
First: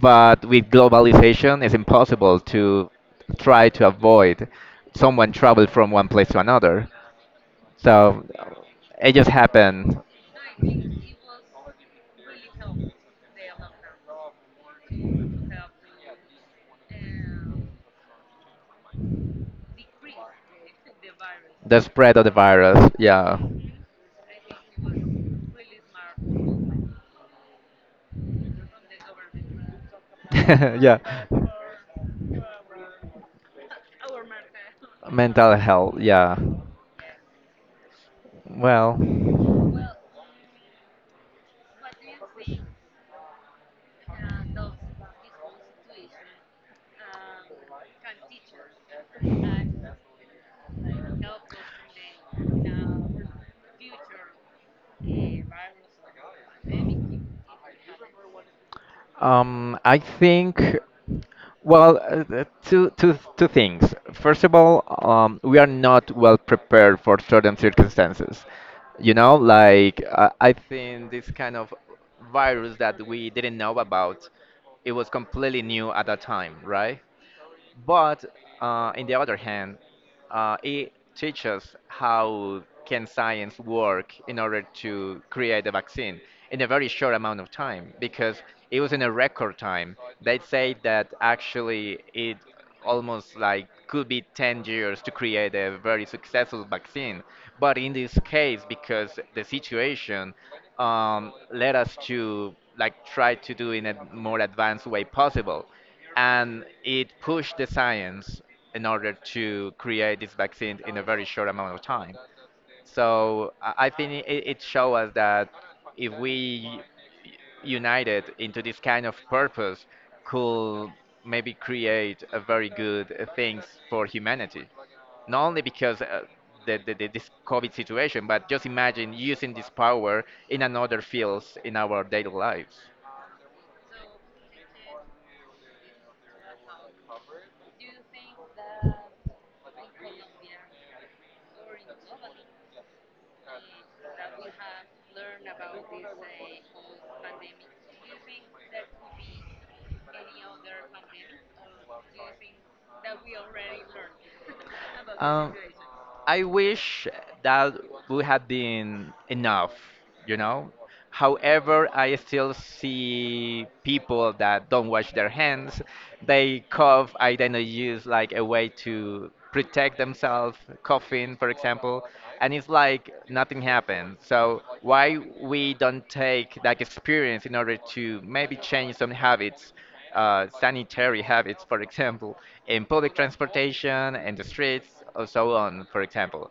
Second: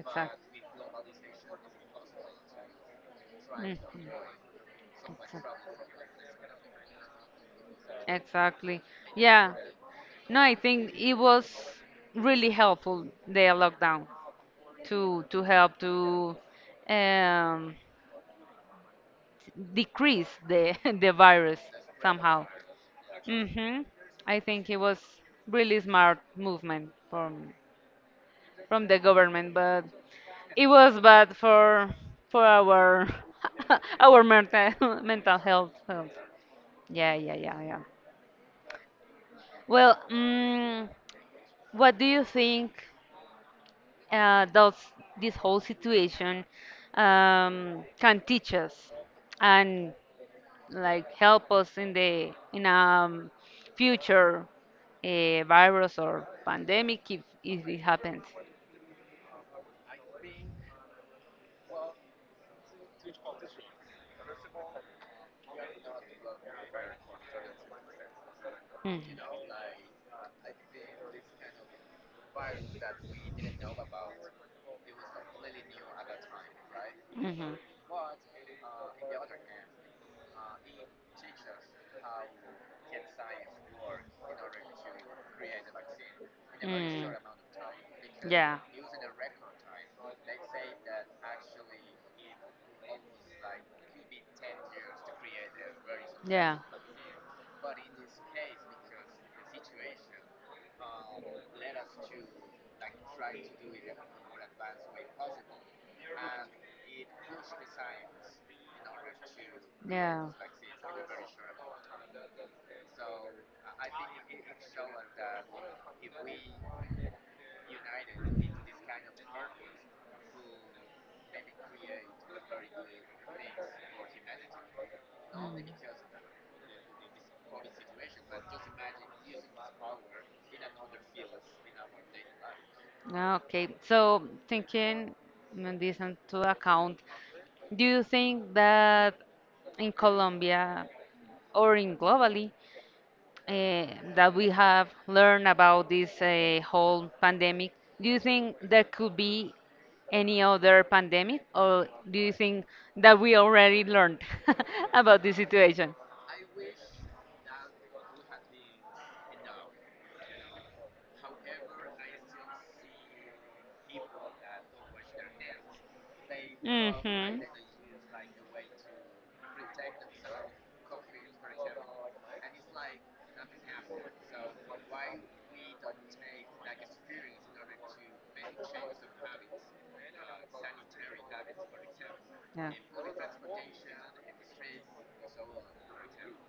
[SPEAKER 2] But with globalization, it's impossible to try to
[SPEAKER 1] Mm.
[SPEAKER 2] avoid someone travel from one place to another. So
[SPEAKER 1] Exactly.
[SPEAKER 2] it just
[SPEAKER 1] Yeah.
[SPEAKER 2] happened.
[SPEAKER 1] No, I think it was really helpful the lockdown to help to um, decrease the [laughs] the virus
[SPEAKER 2] The spread of the
[SPEAKER 1] somehow.
[SPEAKER 2] virus. Yeah.
[SPEAKER 1] Hmm. I think it was really smart movement from the government, but it
[SPEAKER 2] [laughs] Yeah.
[SPEAKER 1] was bad for our [laughs] our mental [laughs] mental
[SPEAKER 2] Mental
[SPEAKER 1] health.
[SPEAKER 2] health.
[SPEAKER 1] Health.
[SPEAKER 2] Yeah.
[SPEAKER 1] Yeah, yeah, yeah, yeah.
[SPEAKER 2] Well.
[SPEAKER 1] Well, mm, what do you think does this whole situation can teach us and like help us in the in future virus or pandemic if it happens?
[SPEAKER 2] I think, well, two things. First of all, we are not well prepared for certain circumstances. You
[SPEAKER 1] Mhm.
[SPEAKER 2] know, like I think this kind of virus that we didn't know about, it was completely new at that time, right?
[SPEAKER 1] Hmm.
[SPEAKER 2] But in the other hand, it teaches how can science work in order to create a vaccine in a very short amount of time, because it was in a record time. They say that actually it almost like could be 10 years to create a very
[SPEAKER 1] Yeah.
[SPEAKER 2] successful vaccine. But in this case, because the situation led us to like try to do in a more advanced way possible, and it pushed the science in order to create this vaccine in a very short amount of time. So I think it, it shows us that if we united into this kind of purpose, could maybe create a very good things for humanity. Not only because this COVID situation, but just imagine using this power in another fields in our daily lives.
[SPEAKER 1] Ah, okay, so taking mm, this into account, do you think that in Colombia or in globally uh, that we have learned about this whole pandemic, do you think there could be any other pandemic, or do you think that we already learned [laughs] about this
[SPEAKER 2] Um,
[SPEAKER 1] situation?
[SPEAKER 2] I wish that would have been enough, you know. However, I still see people that don't wash their hands. They cough. I then use like a way to protect themselves, coughing, for example, and it's like nothing happened. So why we don't take that experience in order to maybe change some habits? Sanitary habits, for example,
[SPEAKER 1] Yeah.
[SPEAKER 2] in public transportation, in the streets, or so on, for example.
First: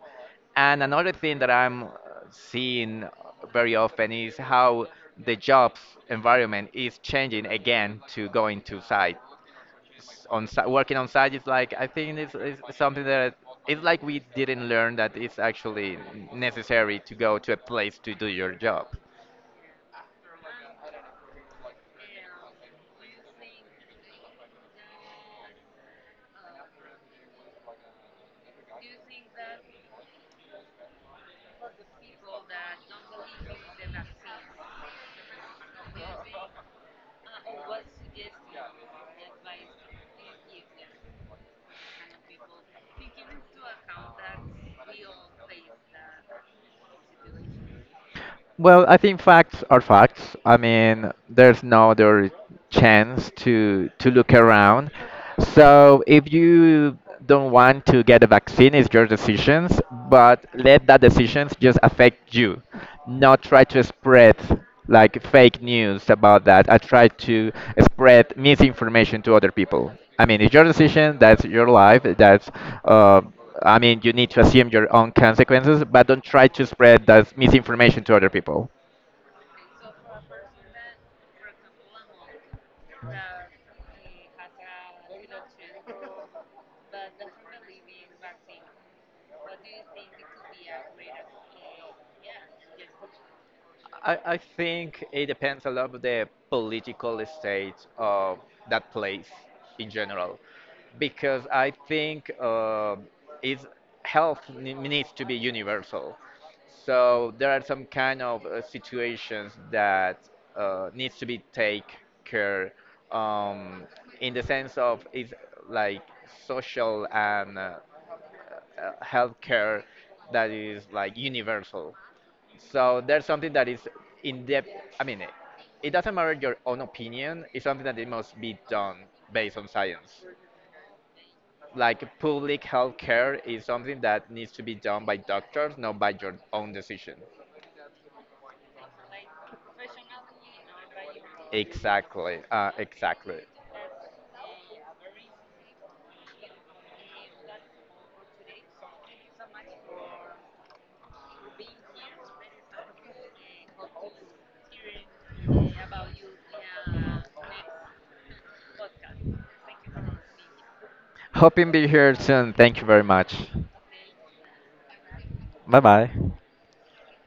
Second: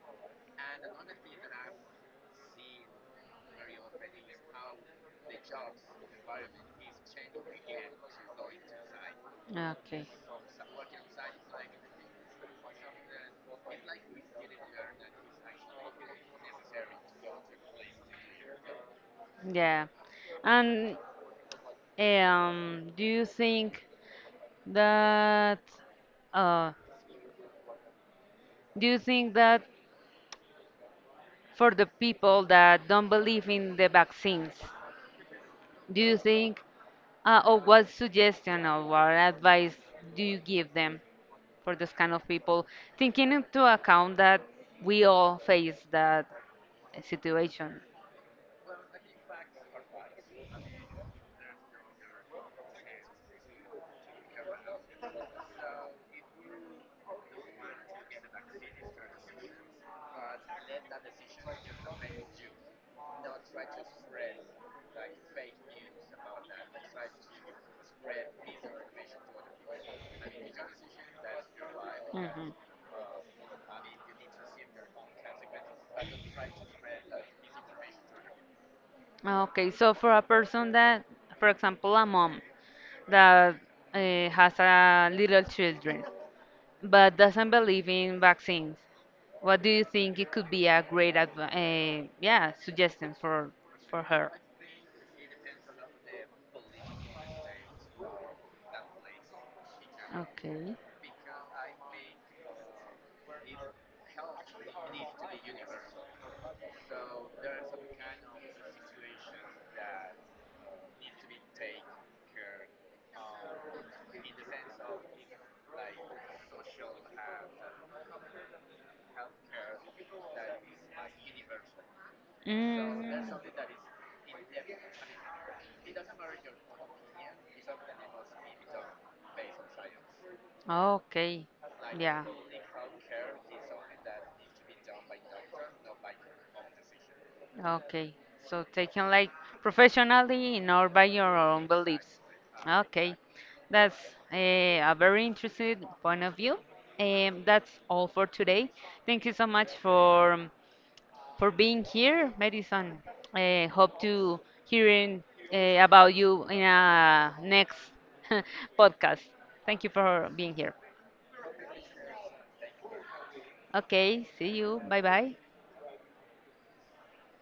[SPEAKER 2] And another thing that I'm seeing very often is how the jobs environment is changing again to going to site.
[SPEAKER 1] Okay.
[SPEAKER 2] On working on site is like, I think it's something that it's like we didn't learn that it's actually necessary to go to a place to do your job.
[SPEAKER 1] Yeah. And do you think that uh, do you think that for the people that don't believe in the vaccines? Do you think, or what suggestion or what advice do you give them for this kind of people, taking into account that we all face that situation?
[SPEAKER 2] Well, I think facts are facts. I mean, there's no other chance to look around. So if you don't want to get a vaccine, it's your decisions, but let that decisions just affect you. Not try to spread like fake news about that. I try to spread misinformation to other people. I mean, it's your decision. That's your life. That's
[SPEAKER 1] Mhm.
[SPEAKER 2] uh, I mean, you need to assume your own consequences, but don't try to spread that misinformation to other people.
[SPEAKER 1] Okay, so for a person that, for example, a mom that has a little children but doesn't believe in vaccines, what do you think it could be a great yeah suggestion for
[SPEAKER 2] I,
[SPEAKER 1] her?
[SPEAKER 2] I think it depends a lot of the political state of that place in general,
[SPEAKER 1] Okay.
[SPEAKER 2] because I think is health needs to be universal. So there are some kind of situations that needs to be take care, um, in the sense of is like social and healthcare that is like universal. So there's something that is in depth. I mean, it doesn't matter your own opinion. It's something that it must be done based on science.
[SPEAKER 1] Okay.
[SPEAKER 2] Like
[SPEAKER 1] Yeah.
[SPEAKER 2] public health care is something that needs to be done by doctors, not by your own decision.
[SPEAKER 1] Okay. So taken like professionally nor by your own beliefs.
[SPEAKER 2] Exactly.
[SPEAKER 1] Okay.
[SPEAKER 2] Exactly.
[SPEAKER 1] That's a very interesting point of view. That's all for today. Thank you so much for being here, Madison. Hope to hearing about you in a next [laughs] podcast. Thank you for being here.
[SPEAKER 2] Hoping be here soon. Thank you very much.
[SPEAKER 1] Okay, see you. Bye bye.
[SPEAKER 2] Bye bye.